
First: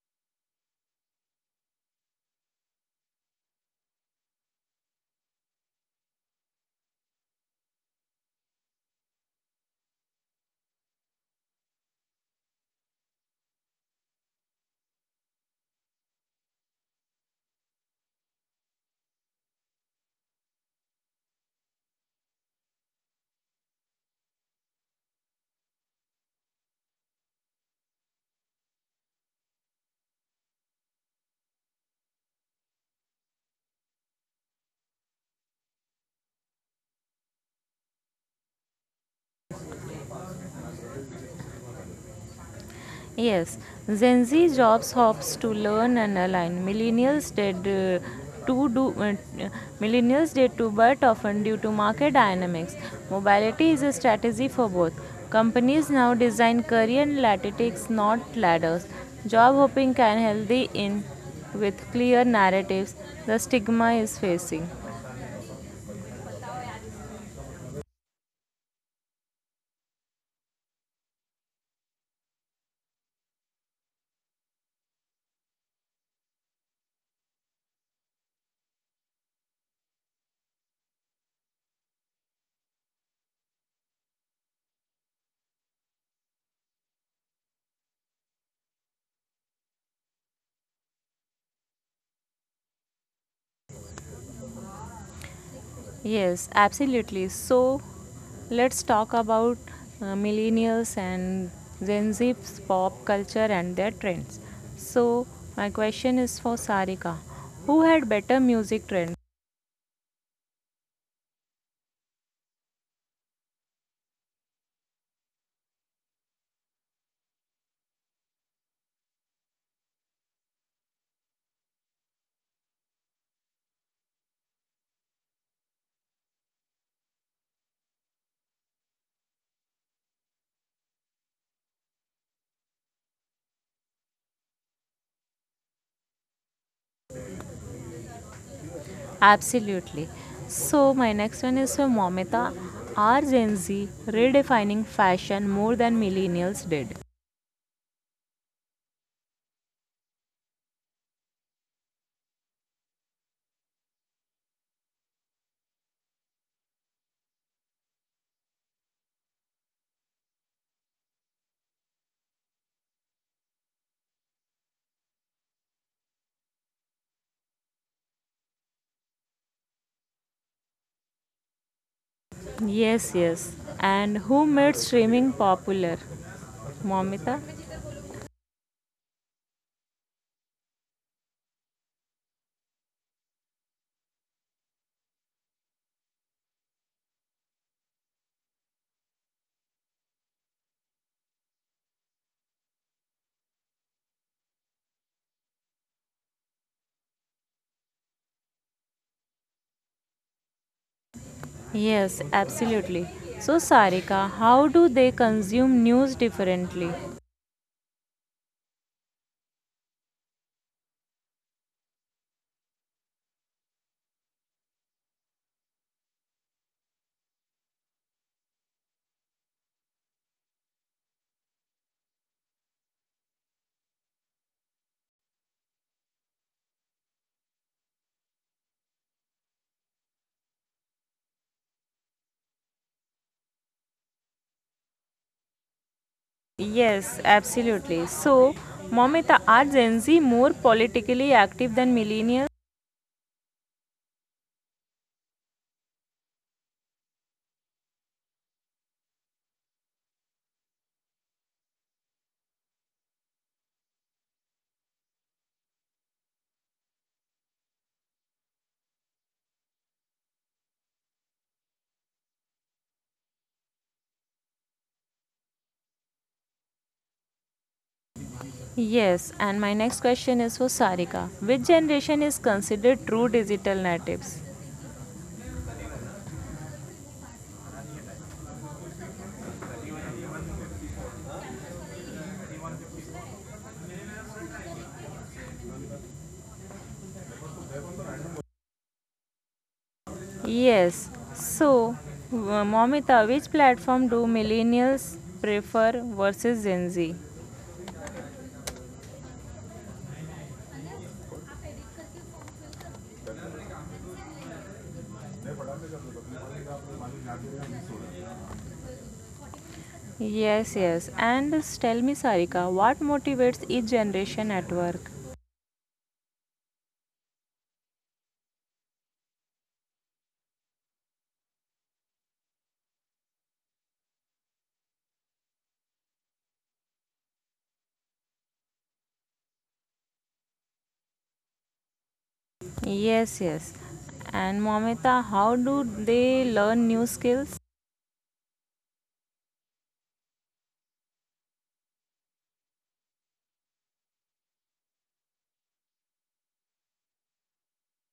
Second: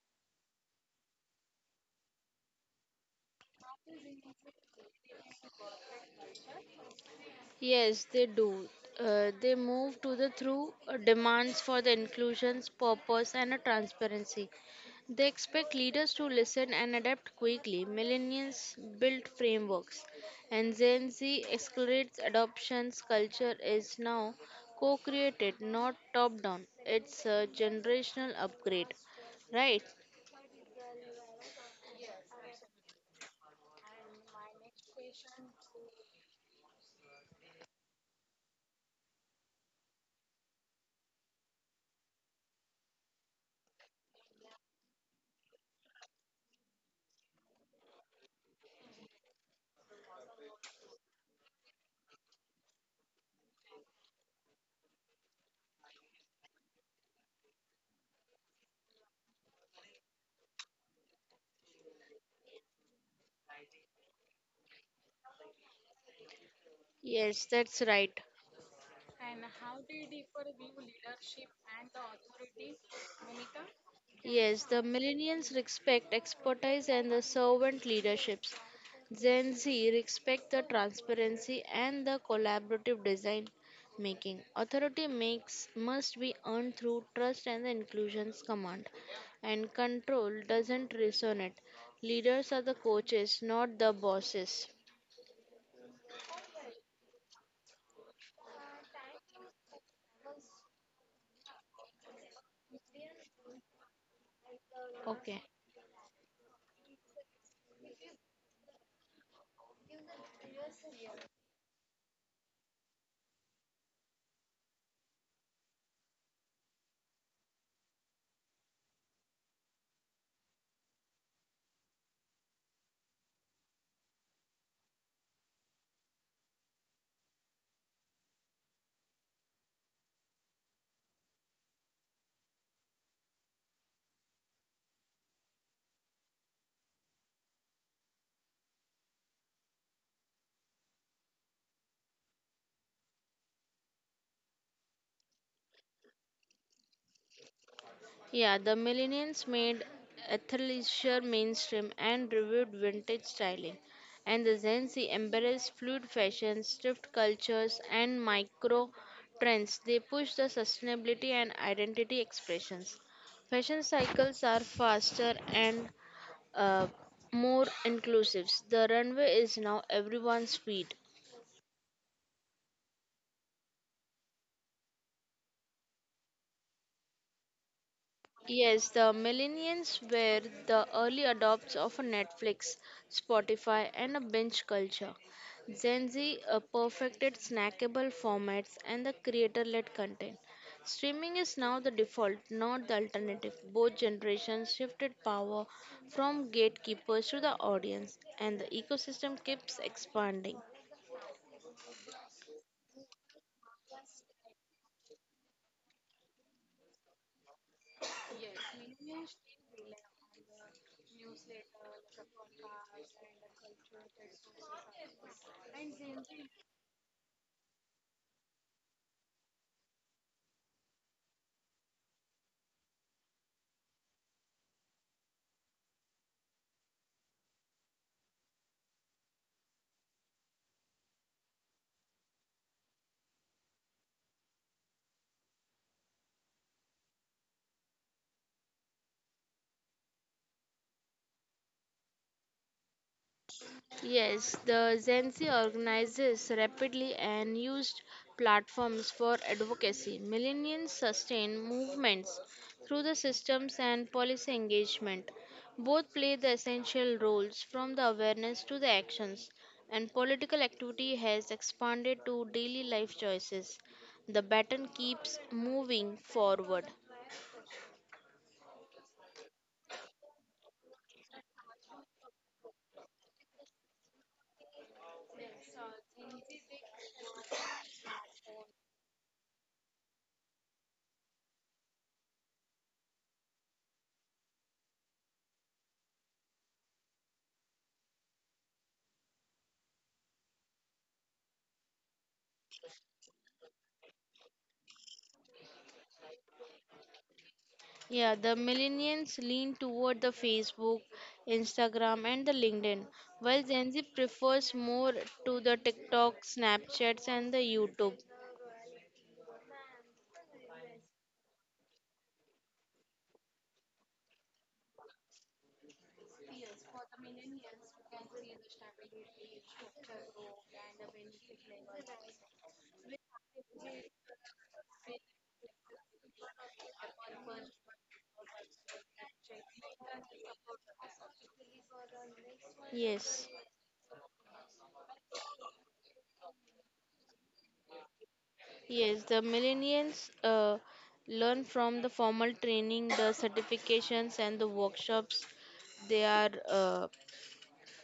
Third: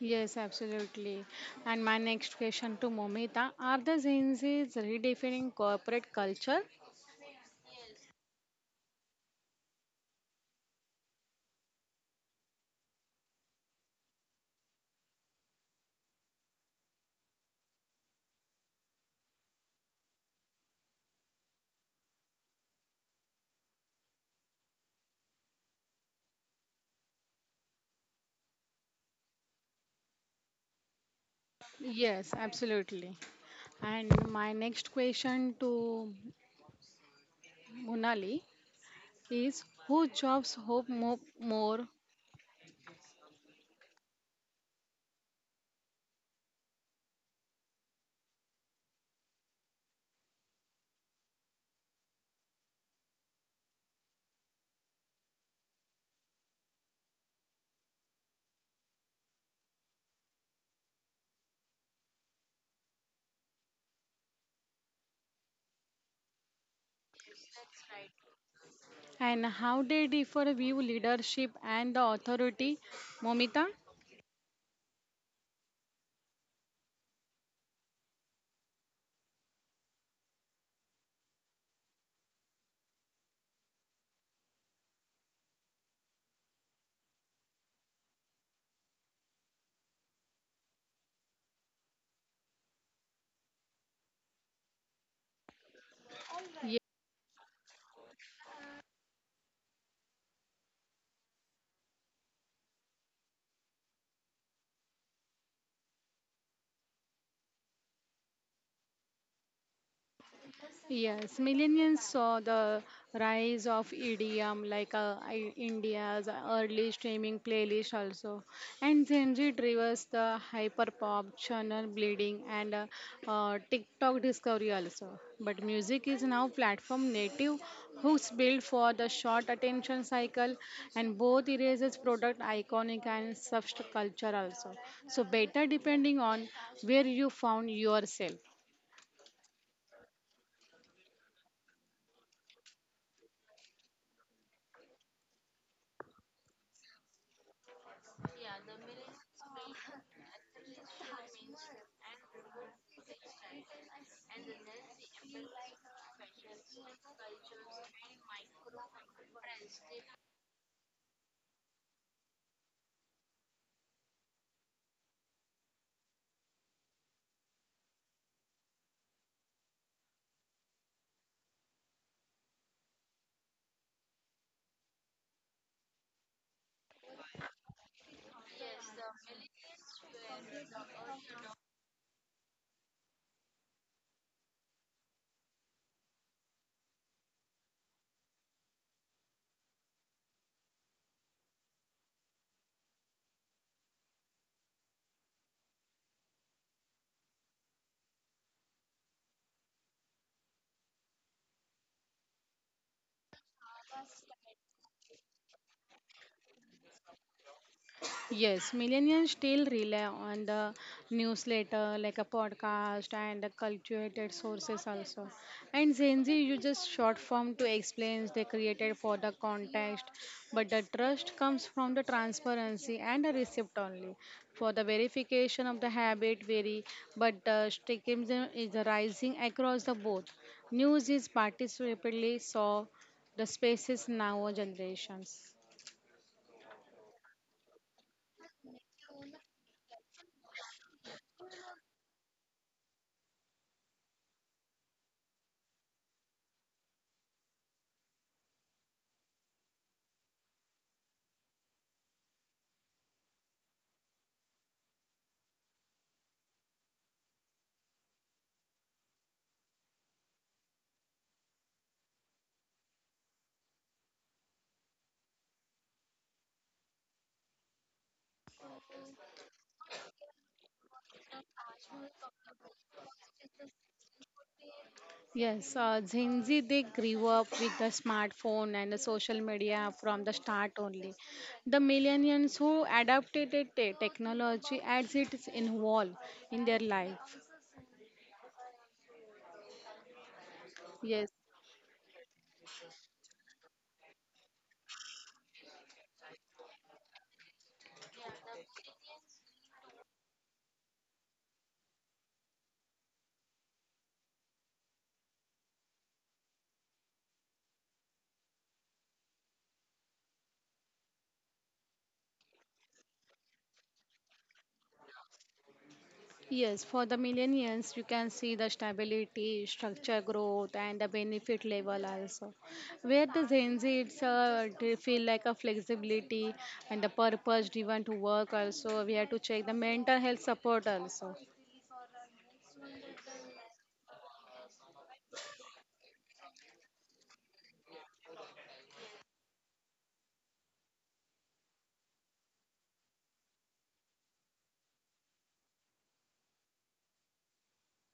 Yes, absolutely. And my next question to Momita, are the Gen Zs redefining corporate culture?
Yes, they do. They move to the through demands for the inclusions, purpose, and a transparency. They expect leaders to listen and adapt quickly. Millennials build frameworks, and Gen Z accelerates adoptions. Culture is now co-created, not top-down. It's a generational upgrade, right?
Yes, absolutely. And my next question to Monali is, who jobs hope more
Yes, Gen Z jobs hops to learn and align. To do uh, Millennials did too, but often due to market dynamics. Mobility is a strategy for both. Companies now design career lattices, not ladders. Job hopping can healthy in with clear narratives. The stigma is facing.
Yes, that's right.
and how they differ view leadership and the authority? Momita?
Yes, the millennials respect expertise and the servant leaderships. Gen Z respect the transparency and the collaborative design making. Authority makes must be earned through trust and the inclusion's command. And control doesn't resonate. Leaders are the coaches, not the bosses.
Yes, absolutely. So let's talk about millennials and Gen Z's pop culture and their trends. So
Okay.
my question is for Sarika. Who had better music trends?
Yes, millennials saw the rise of EDM like India's early streaming playlist also, and Gen Z drives the hyperpop channel bleeding and TikTok discovery also. But music is now platform native, who's built for the short attention cycle, and both erases product iconic and subculture also. So better depending on where you found yourself.
Absolutely. So my next one is for Momita. Are Gen Z redefining fashion more than millennials did?
Yeah, the millennials made athleisure mainstream and revived vintage styling, and the Gen Z embraced fluid fashions, thrift cultures, and micro trends. They push the sustainability and identity expressions. Fashion cycles are faster and uh, more inclusive. The runway is now everyone's feet.
Yes, yes. And who made streaming popular? Momita?
Yes, the millennials were the early adopts of a Netflix, Spotify, and a binge culture. Gen Z perfected snackable formats and the creator led content. Streaming is now the default, not the alternative. Both generations shifted power from gatekeepers to the audience, and the ecosystem keeps expanding.
Yes, absolutely. So, Sarika, how do they consume news differently?
Yes, millennials still rely on the newsletter, like a podcast and the cultivated sources also. And Gen Z uses short form to explain they created for the context, but the trust comes from the transparency and the receipt only. For the verification of the habit vary, but the streakism is rising across the both. News is participatively so the spaces now generations.
Yes, absolutely. So, Momita, are Gen Z more politically active than millennials?
Yes, the Gen Z organizes rapidly and used platforms for advocacy. Millennials sustain movements through the systems and policy engagement. Both play the essential roles from the awareness to the actions, and political activity has expanded to daily life choices. The baton keeps moving forward.
Yes, and my next question is for Sarika. Which generation is considered true digital natives?
Yes, Gen Z they grew up with the smartphone and the social media from the start only. The millennials who adapted it, eh, technology as it is involved in their life.
Yes,
Yes,
so, Momita, which platform do millennials prefer versus Gen Z?
Yeah, the millennials lean toward the Facebook, Instagram, and the LinkedIn, while Gen Z prefers more to the TikTok, Snapchats, and the YouTube.
Yes, yes. And tell me, Sarika, what motivates each generation at work?
Yes, for the millennials, you can see the stability, structure growth, and the benefit level also. Where the Gen Z, it's a, they feel like a flexibility and the purpose driven to work also. We have to check the mental health support also.
Yes,
Yes,
yes. And Momita, how do they learn new skills?
yes, the millennials learn from the formal training, the certifications, and the workshops they are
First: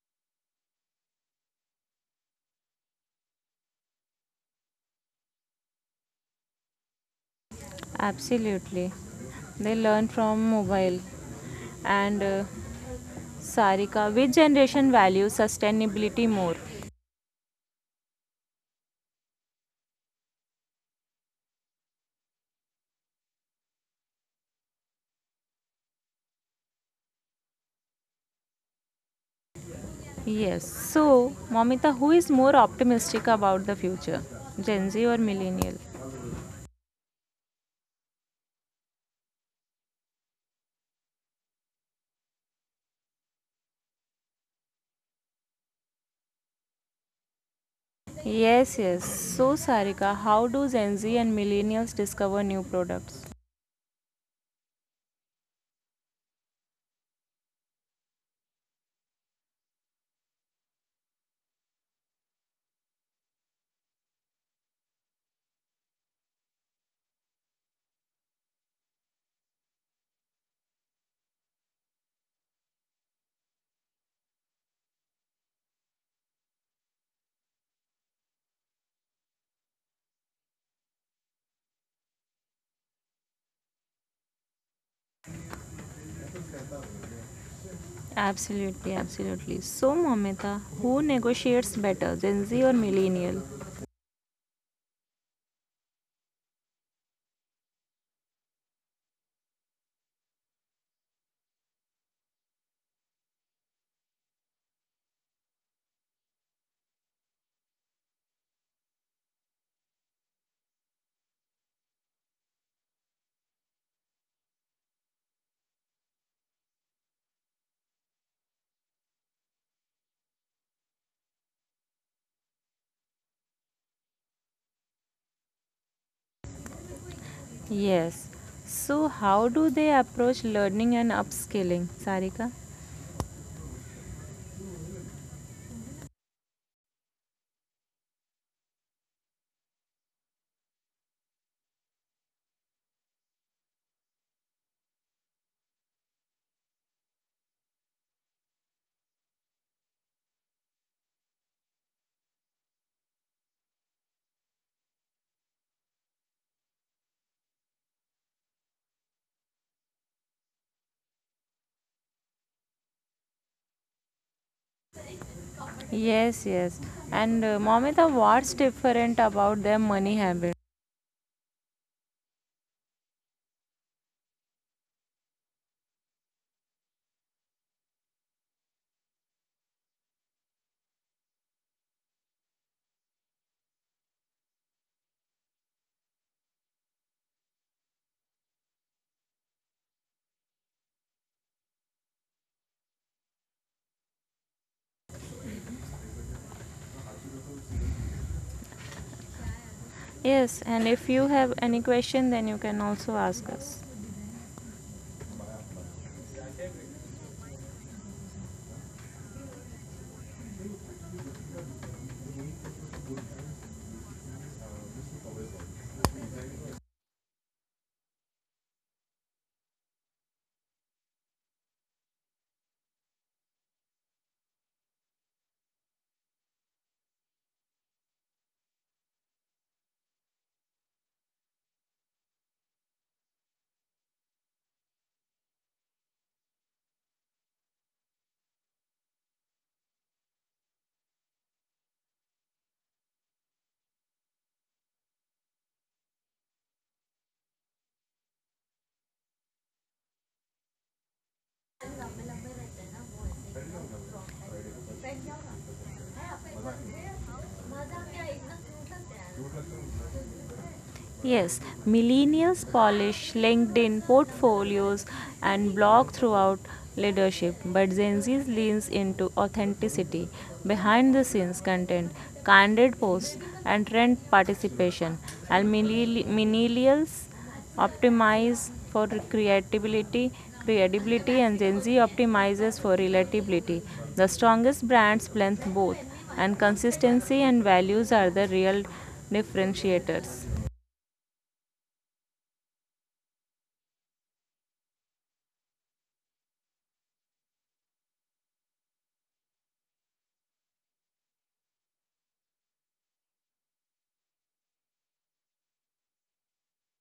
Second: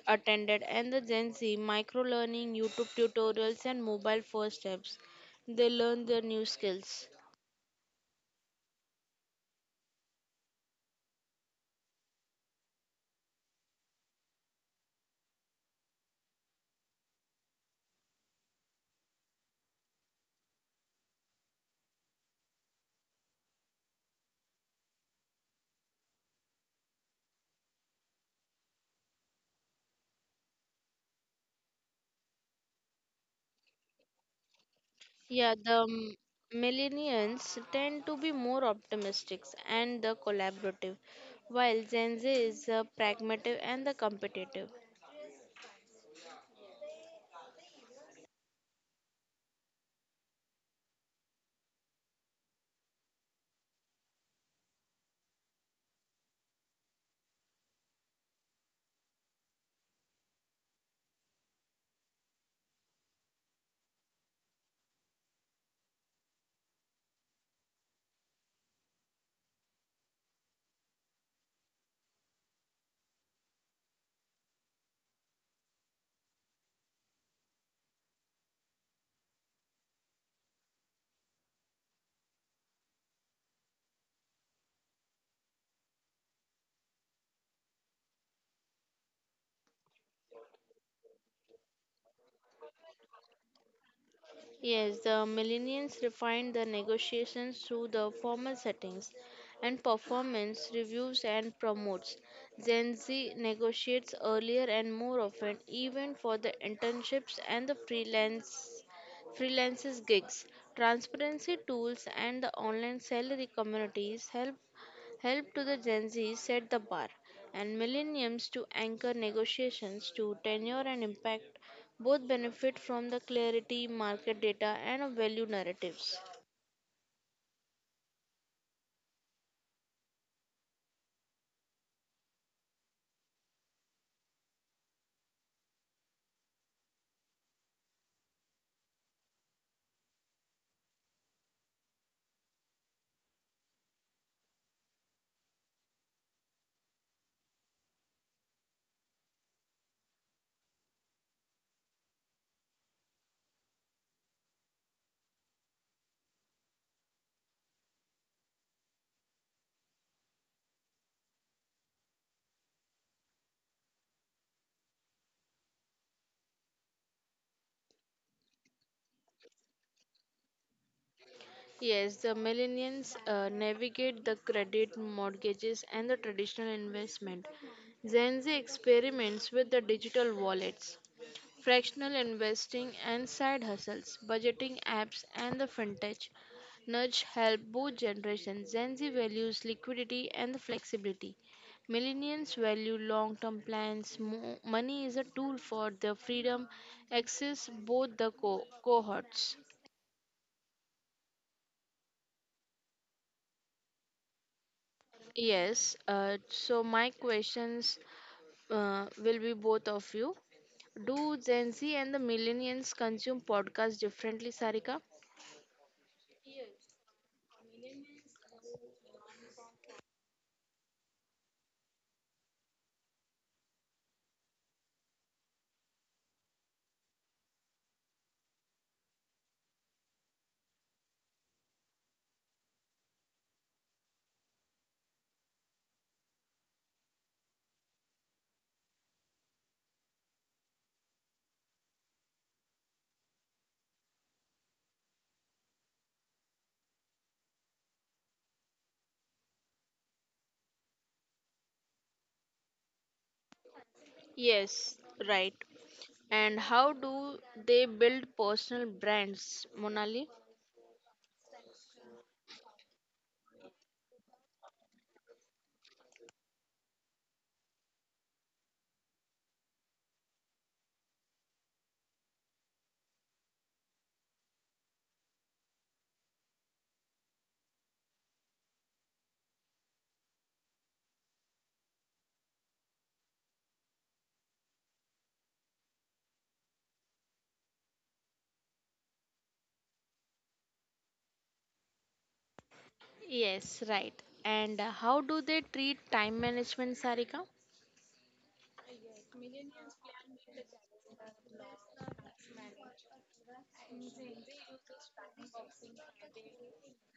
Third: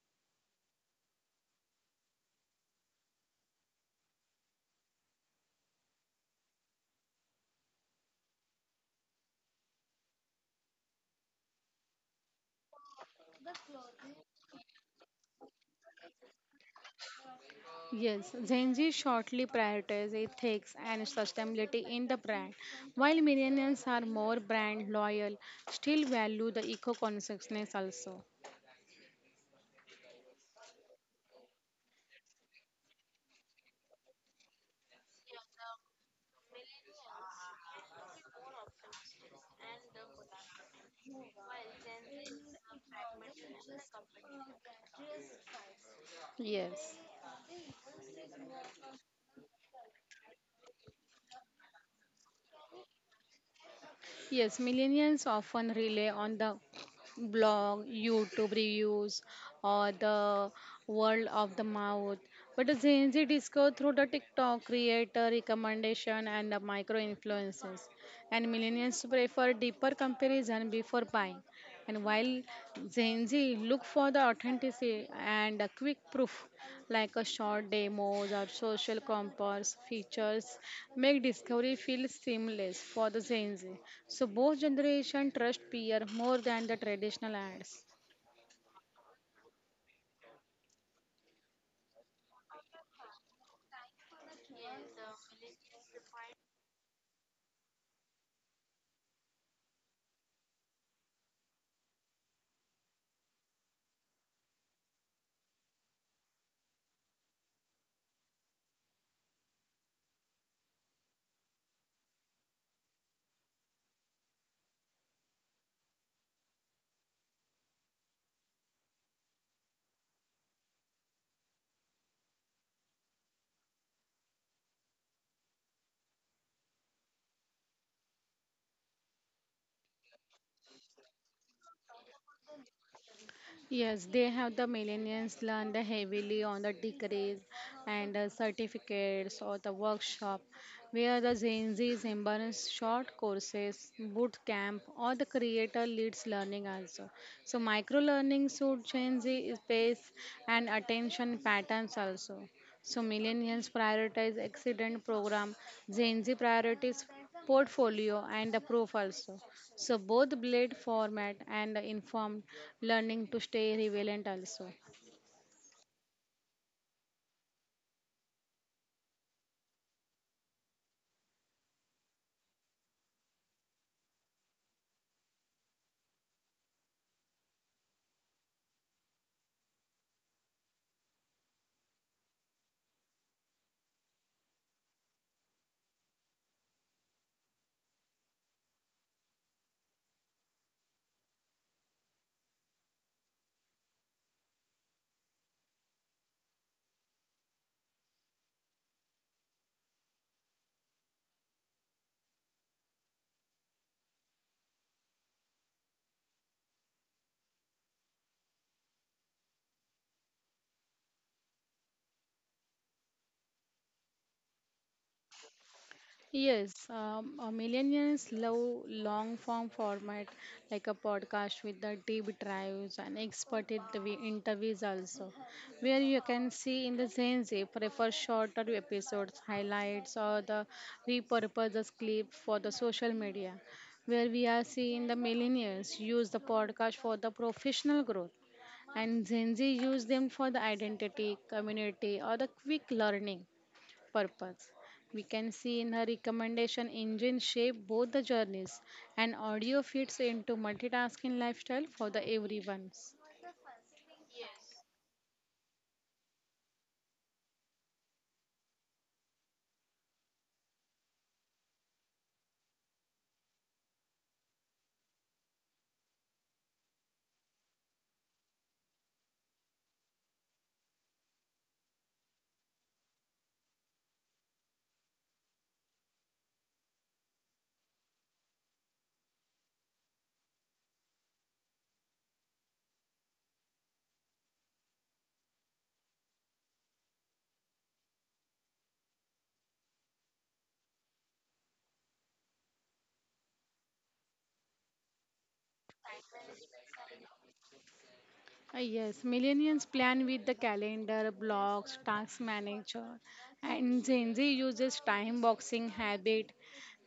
attended, and the Gen Z micro learning, YouTube tutorials, and mobile first steps. They learn their new skills.
Absolutely. They learn from mobile. And Sarika, which generation values sustainability more?
Yes, Gen Z shortly prioritizes ethics and sustainability in the brand, while millennials are more brand loyal, still value the eco-consciousness also.
Yes. So, Momita, who is more optimistic about the future? Gen Z or
Yeah, the
millennial?
millennials tend to be more optimistic and the collaborative, while Gen Z is the pragmatic and the competitive.
Yes.
Yes, yes. So, Sarika, how do Gen Z and millennials discover new products?
Yes, millennials often rely on the blog, YouTube reviews, or the world of the mouth. But the Gen Z discover through the TikTok creator recommendation and the micro influences. And millennials prefer deeper comparison before buying. And while Gen Z look for the authenticity and a quick proof, like a short demos or social compass features, make discovery feel seamless for the Gen Z. So both generation trust peer more than the traditional ads.
Absolutely, absolutely. So, Momita, who negotiates better, Gen Z or Millennial?
Yes, the millennials refine the negotiations through the formal settings and performance reviews and promotes. Gen Z negotiates earlier and more often, even for the internships and the freelances gigs. Transparency tools and the online salary communities help help to the Gen Z set the bar, and millennials to anchor negotiations to tenure and impact. Both benefit from the clarity, market data, and of value narratives.
Yes. So, how do they approach learning and upskilling, Sarika?
Yes, they have the millennials learn the heavily on the degrees and the certificates or the workshop, where the Gen Z's embrace short courses, boot camp, or the creator leads learning also. So micro learning suit Gen Z is pace and attention patterns also. So millennials prioritize accident program, Gen Z priorities portfolio and the proof also. So both blade format and informed learning to stay relevant also.
Yes, yes. And Momita, what's different about their money habit?
Yes, the millennials navigate the credit, mortgages, and the traditional investment. Gen Z experiments with the digital wallets, fractional investing and side hustles, budgeting apps, and the fintech. Nudge help both generations. Gen Z values liquidity and the flexibility. Millennials value long-term plans. Money is a tool for their freedom. Access both the cohorts.
Yes, and if you have any question, then you can also ask us.
Yes. So my questions will be both of you. Do Gen Z and the millennials consume podcasts differently, Sarika?
Yes, millennials love long form format like a podcast with the deep dives and expert interviews also, where you can see in the Gen Z prefer shorter episodes, highlights, or the repurpose the clip for the social media, where we are seeing the millennials use the podcast for the professional growth and Gen Z use them for the identity, community, or the quick learning purpose. We can see in her recommendation engine shape both the journeys and audio fits into multitasking lifestyle for the everyone.
Yes, right. And how do they build personal brands, Monali?
Yes, millennials polish LinkedIn portfolios and blog throughout leadership, but Gen Z leans into authenticity, behind the scenes content, candid posts, and trend participation. And millennials optimize for creativity, credibility, and Gen Z optimizes for relatability. The strongest brands blend both, and consistency and values are the real differentiators.
Yes, right. And how do they treat time management, Sarika?
Yes, millennials plan with the calendar, blocks, task manager, and Gen Z uses time boxing habit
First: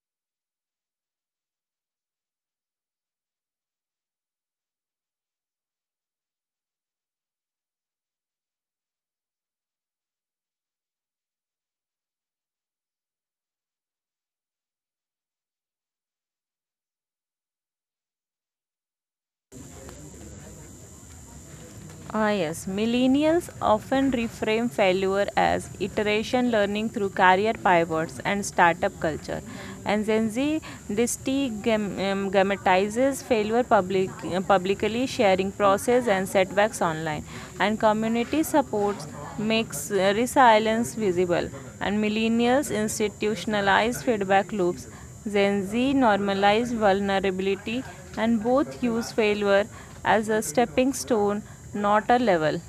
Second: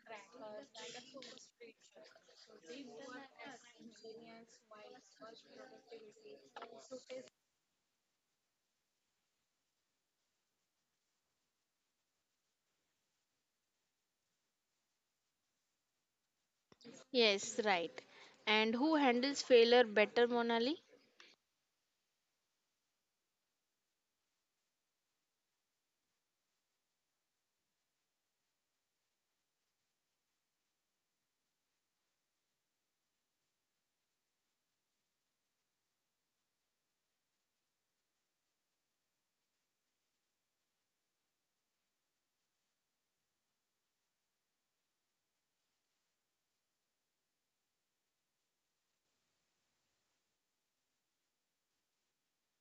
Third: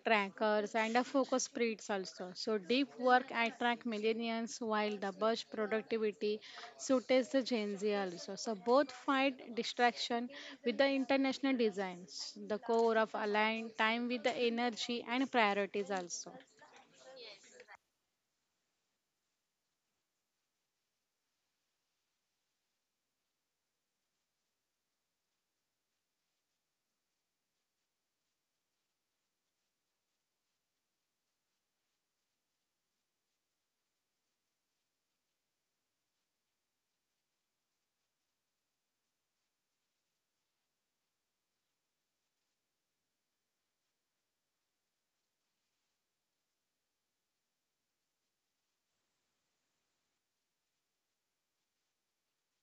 trackers and a focus spreads also. So deep work attract millennials while the burst productivity suits the Gen Z also. So both fight distraction with the international designs, the core of aligned time with the energy and priorities also.
Yes, right. And who handles failure better, Monali?
Ah, yes. Millennials often reframe failure as iteration learning through career pivots and startup culture. And Gen Z destigmatizes failure publicly, sharing process and setbacks online. And community supports makes resilience visible. And millennials institutionalize feedback loops, Gen Z normalize vulnerability, and both use failure as a stepping stone, not a level.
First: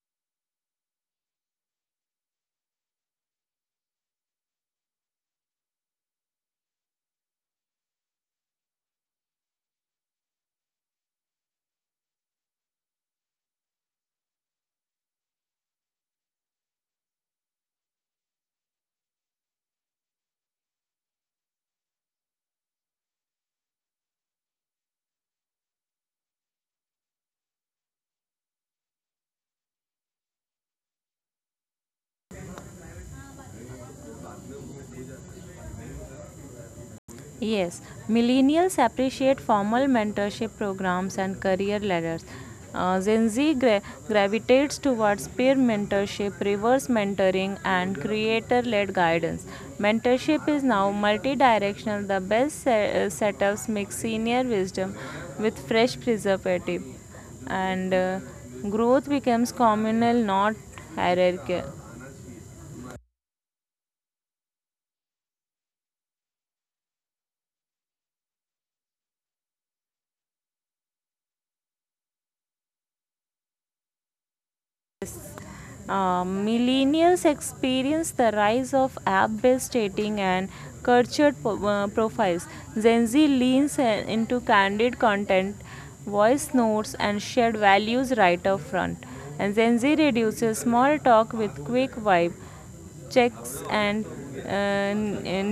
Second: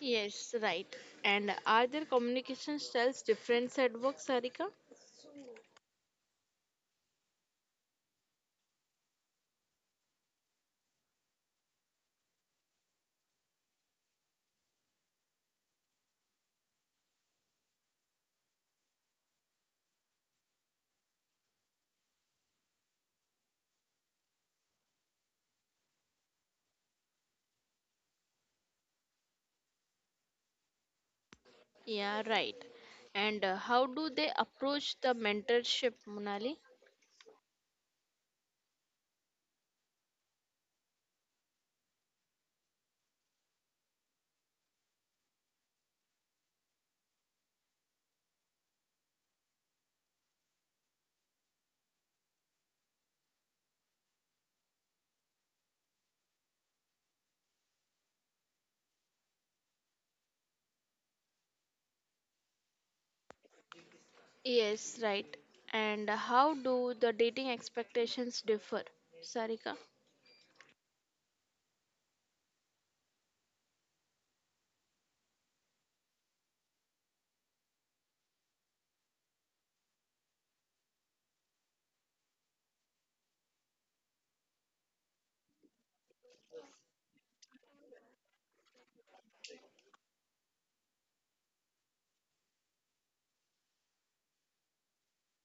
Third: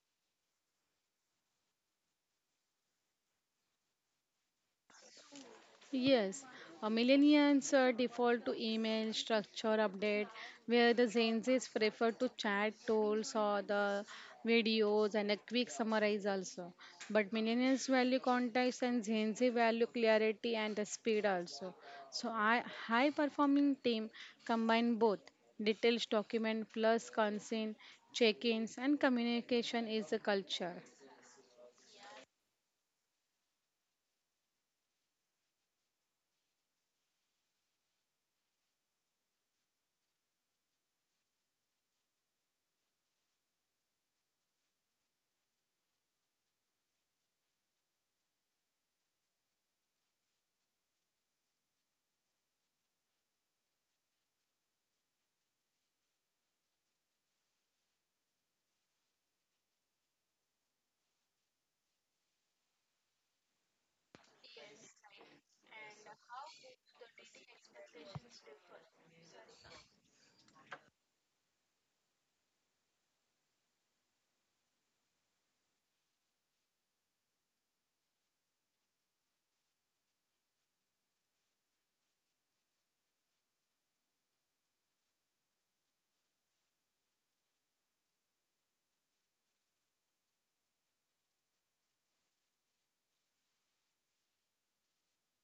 Yes, right. And are their communication styles different at work, Sarika?
Yes, millennials default to email structure update, where the Gen Zs prefer to chat tools or the videos and a quick summarize also. But millennials value context and Gen Z value clarity and the speed also. So I high performing team combine both details document plus consent check-ins and communication is the culture.
Yeah, right. And how do they approach the mentorship, Monali?
Yes, millennials appreciate formal mentorship programs and career ladders. Gen Z gravitates towards peer mentorship, reverse mentoring, and creator led guidance. Mentorship is now multi directional. The best setups mix senior wisdom with fresh preservative, and growth becomes communal, not hierarchical.
Yes, right. And how do the dating expectations differ, Sarika?
Millennials experience the rise of app-based dating and cultured profiles. Gen Z leans into candid content, voice notes, and shared values right up front. And Gen Z reduces small talk with quick vibe checks and uh,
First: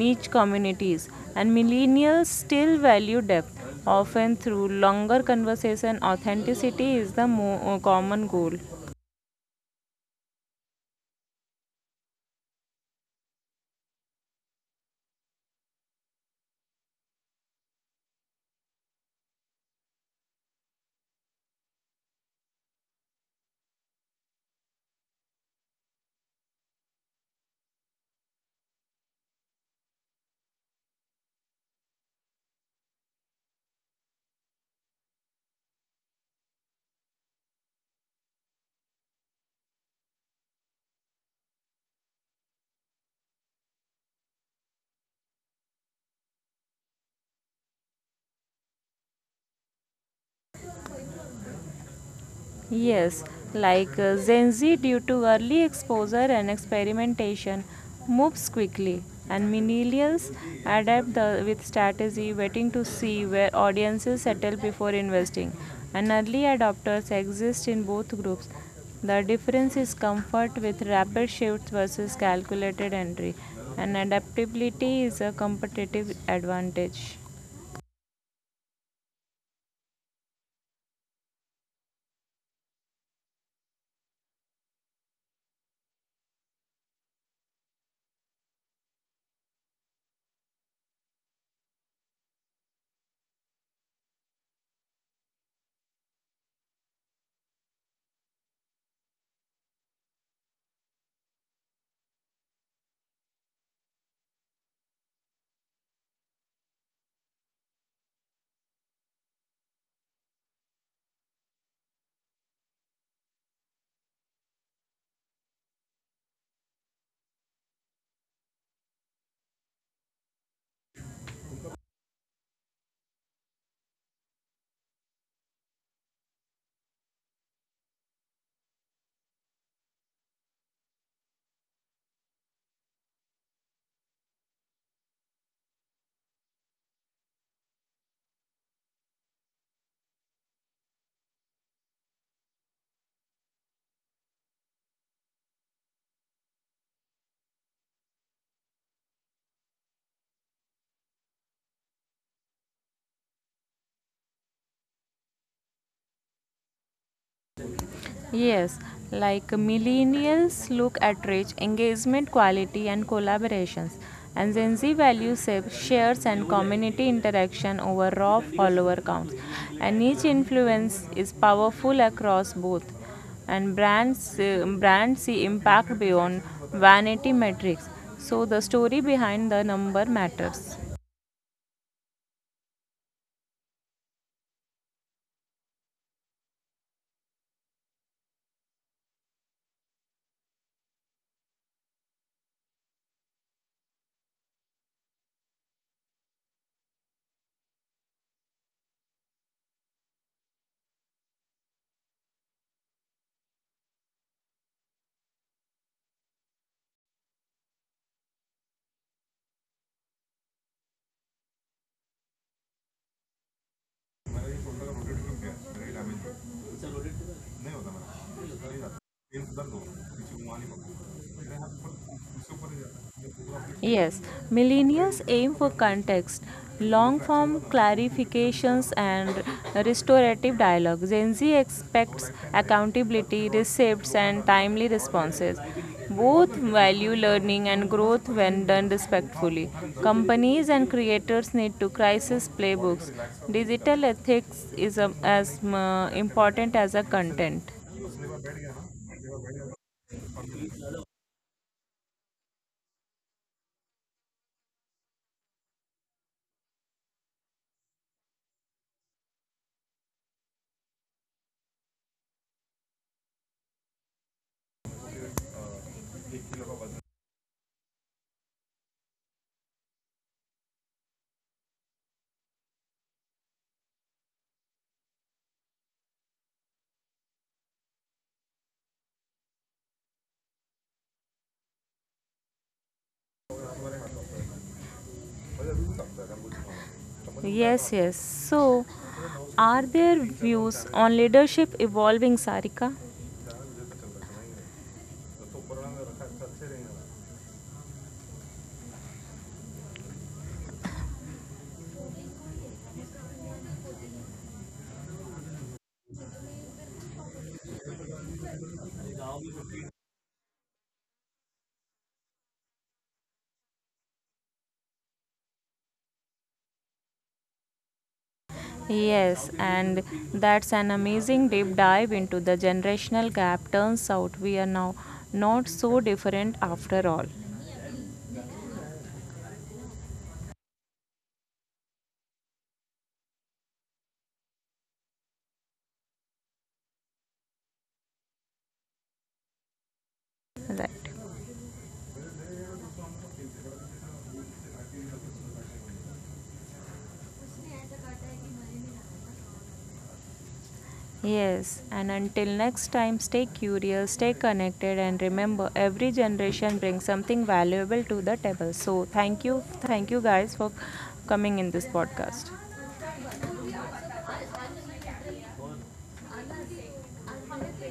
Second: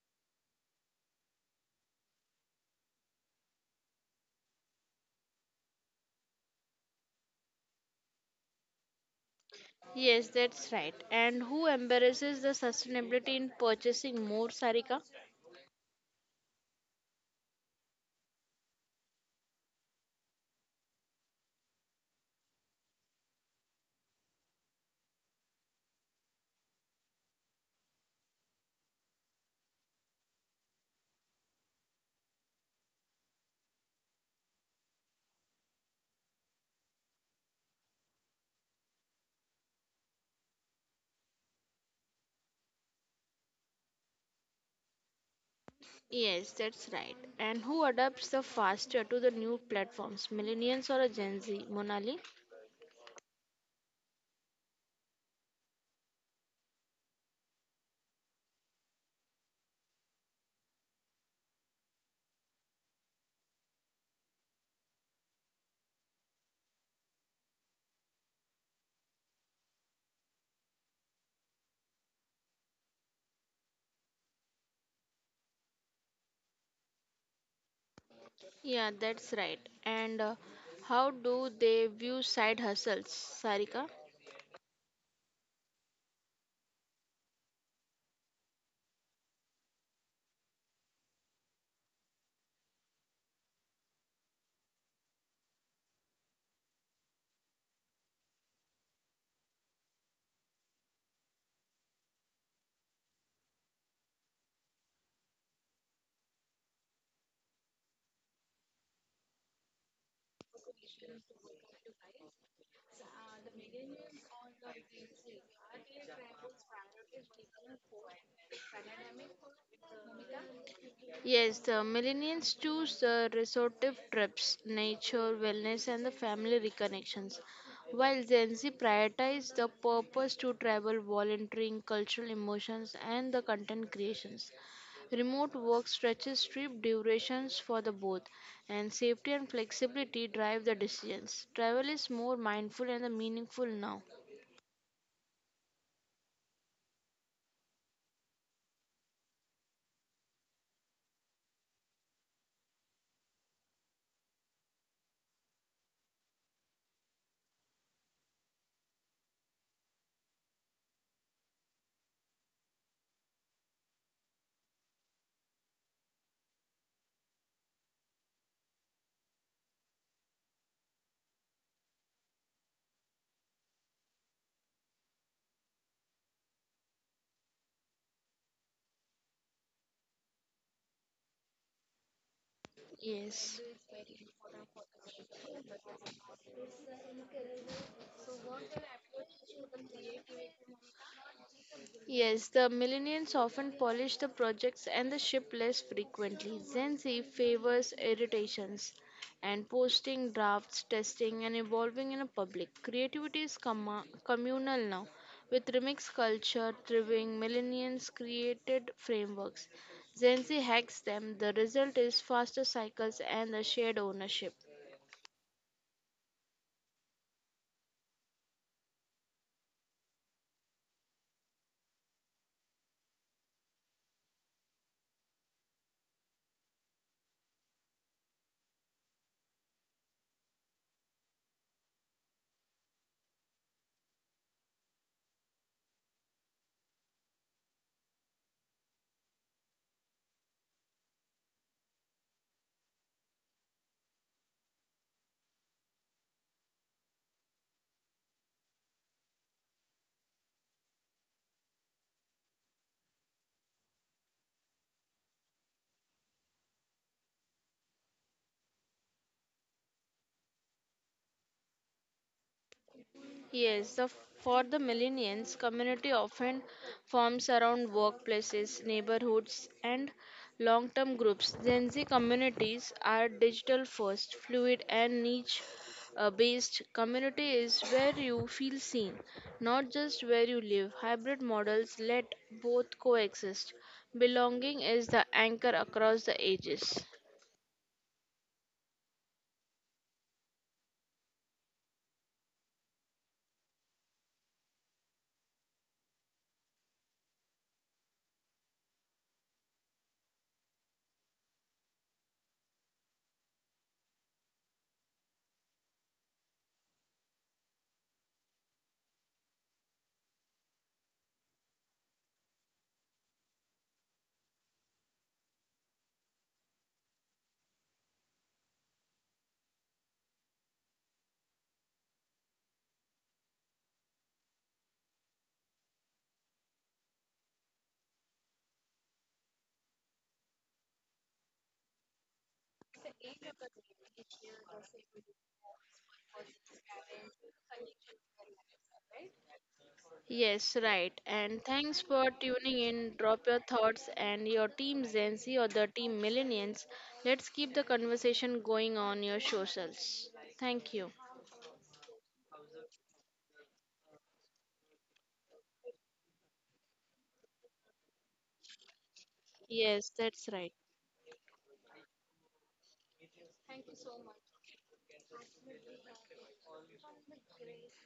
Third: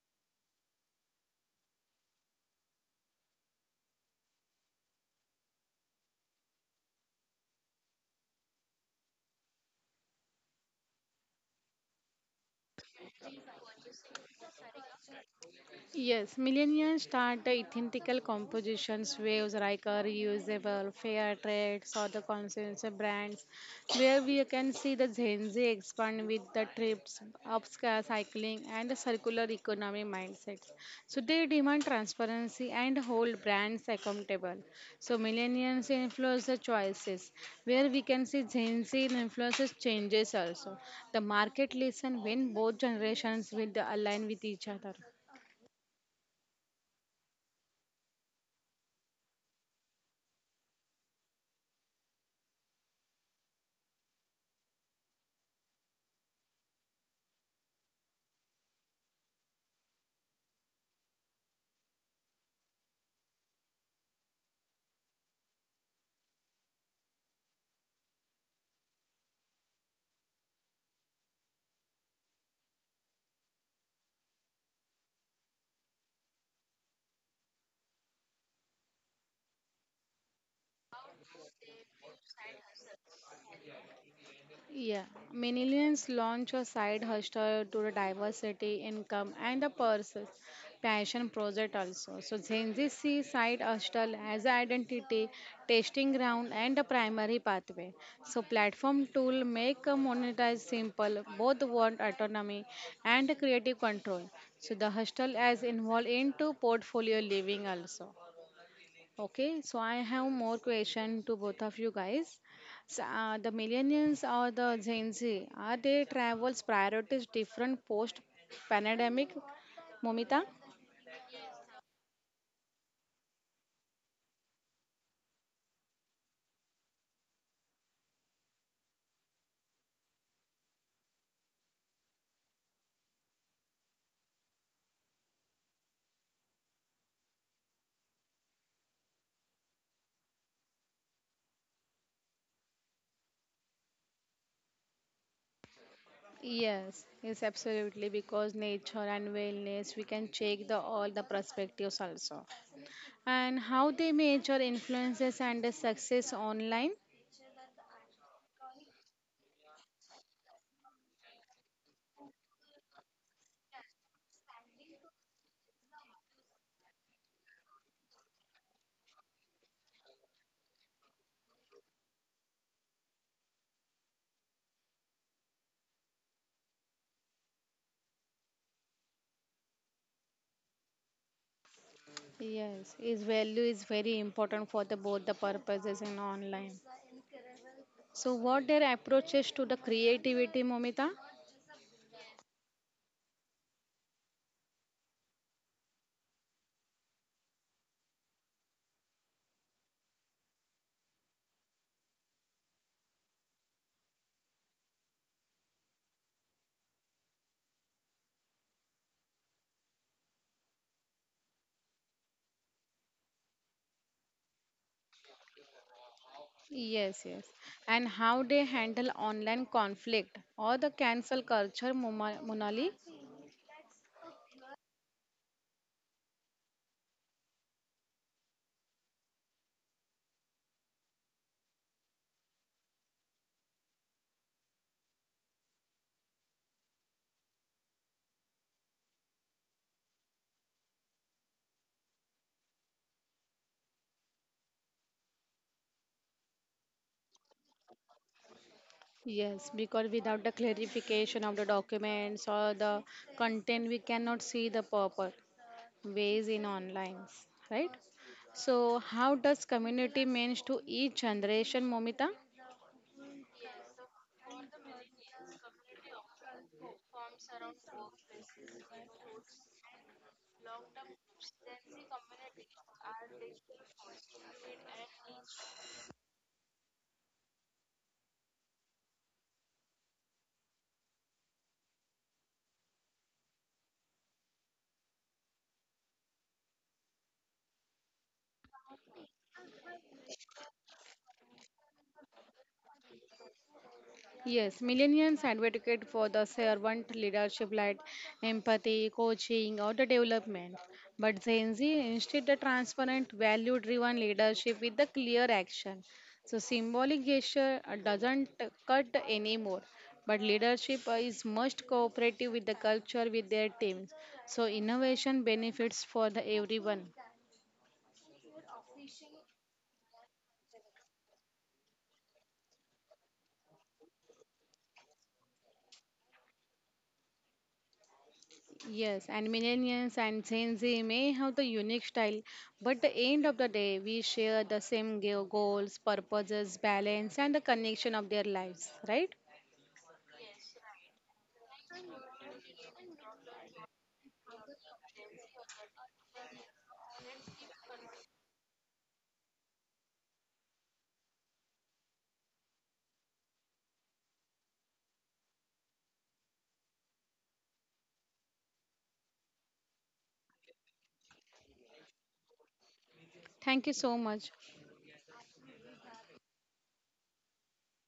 niche communities, and millennials still value depth often through longer conversation. Authenticity is the common goal.
Yes, that's right. And who embarrasses the sustainability in purchasing more, Sarika?
Yes, millennials start the ethical compositions waves like a reusable, fair trades, or the consumer brands, where we can see the Gen Z expand with the trips, upscale cycling, and the circular economy mindsets. So they demand transparency and hold brands accountable. So millennials influence the choices, where we can see Gen Z influences changes also. The market listen when both generations will align with each other.
Yes, that's right. And who adapts the faster to the new platforms, millennials or a Gen Z, Monali?
Yes, Gen Z, due to early exposure and experimentation, moves quickly, and millennials adapt with strategy, waiting to see where audiences settle before investing. And early adopters exist in both groups. The difference is comfort with rapid shifts versus calculated entry, and adaptability is a competitive advantage.
Yeah, that's right. And how do they view side hustles, Sarika?
Yeah, millennials launch a side hustle to the diversity income and the person passion project also. So Gen Z see side hustle as a identity, testing ground and a primary pathway. So platform tool make a monetize simple, both want autonomy and creative control. So the hustle as involved into portfolio living also. Okay, so I have more question to both of you guys. So, the millennials or the Gen Z, are they travels priorities different post pandemic, Momita?
Yes, the millennials choose the resortive trips, nature, wellness, and the family reconnections, while Gen Z prioritize the purpose to travel, volunteering, cultural emotions, and the content creations. Remote work stretches trip durations for the both, and safety and flexibility drive the decisions. Travel is more mindful and meaningful now.
Yes, yes, absolutely. Because nature and wellness, we can check the all the perspectives also, and how they measure influences and the success online.
Yes, like millennials look at reach, engagement, quality, and collaborations, and Gen Z values shares and community interaction over raw follower counts. And each influence is powerful across both, and brands see impact beyond vanity metrics. So the story behind the number matters.
Yes, is
Yes.
value is very important for the both the purposes and online. So, what their approaches to the creativity, Momita?
Yes, the millennials often polish the projects and the ship less frequently. Gen Z favors irritations and posting, drafts, testing, and evolving in a public. Creativity is comma communal now. With remix culture thriving. Millennials created frameworks. Gen Z hacks them. The result is faster cycles and the shared ownership.
Yes, yes. And how they handle online conflict or the cancel culture, Monali?
Yes, millennials aim for context, long form clarifications, and restorative dialogue. Gen Z expects accountability, receipts, and timely responses. Both value learning and growth when done respectfully. Companies and creators need to crisis playbooks. Digital ethics is as important as a content.
Yes, because without the clarification of the documents or the content, we cannot see the purpose ways in online, right? So, how does community means to each generation, Momita?
Yes, for the millennials, community often forms around workplaces, neighborhoods, and long term groups. Gen Z communities are digital first, fluid, and niche based. Community is where you feel seen, not just where you live. Hybrid models let both coexist. Belonging is the anchor across the ages.
So, yes, yes. So, are there views on leadership evolving, Sarika?
Yes, millennials advocate for the servant leadership like empathy, coaching, or the development. But Gen Z instead the transparent, value driven leadership with the clear action. So symbolic gesture doesn't cut anymore. But leadership is most cooperative with the culture with their teams. So innovation benefits for the everyone.
Yes, and that's an amazing deep dive into the generational gap. Turns out we are now not so different after all.
Yes, and millennials and Gen Z may have the unique style, but the end of the day, we share the same goals, purposes, balance, and the connection of their lives, right?
Yes, right.
Right.
And thanks for tuning in. Drop your thoughts and your team Gen Z or the team Millennials. Let's keep the conversation going on your socials. Thank you.
Yes, and until next time, stay curious, stay connected, and remember every generation brings something valuable to the table. So,
Yes,
thank you
that's
guys
right.
for coming in this podcast.
Thank you so much.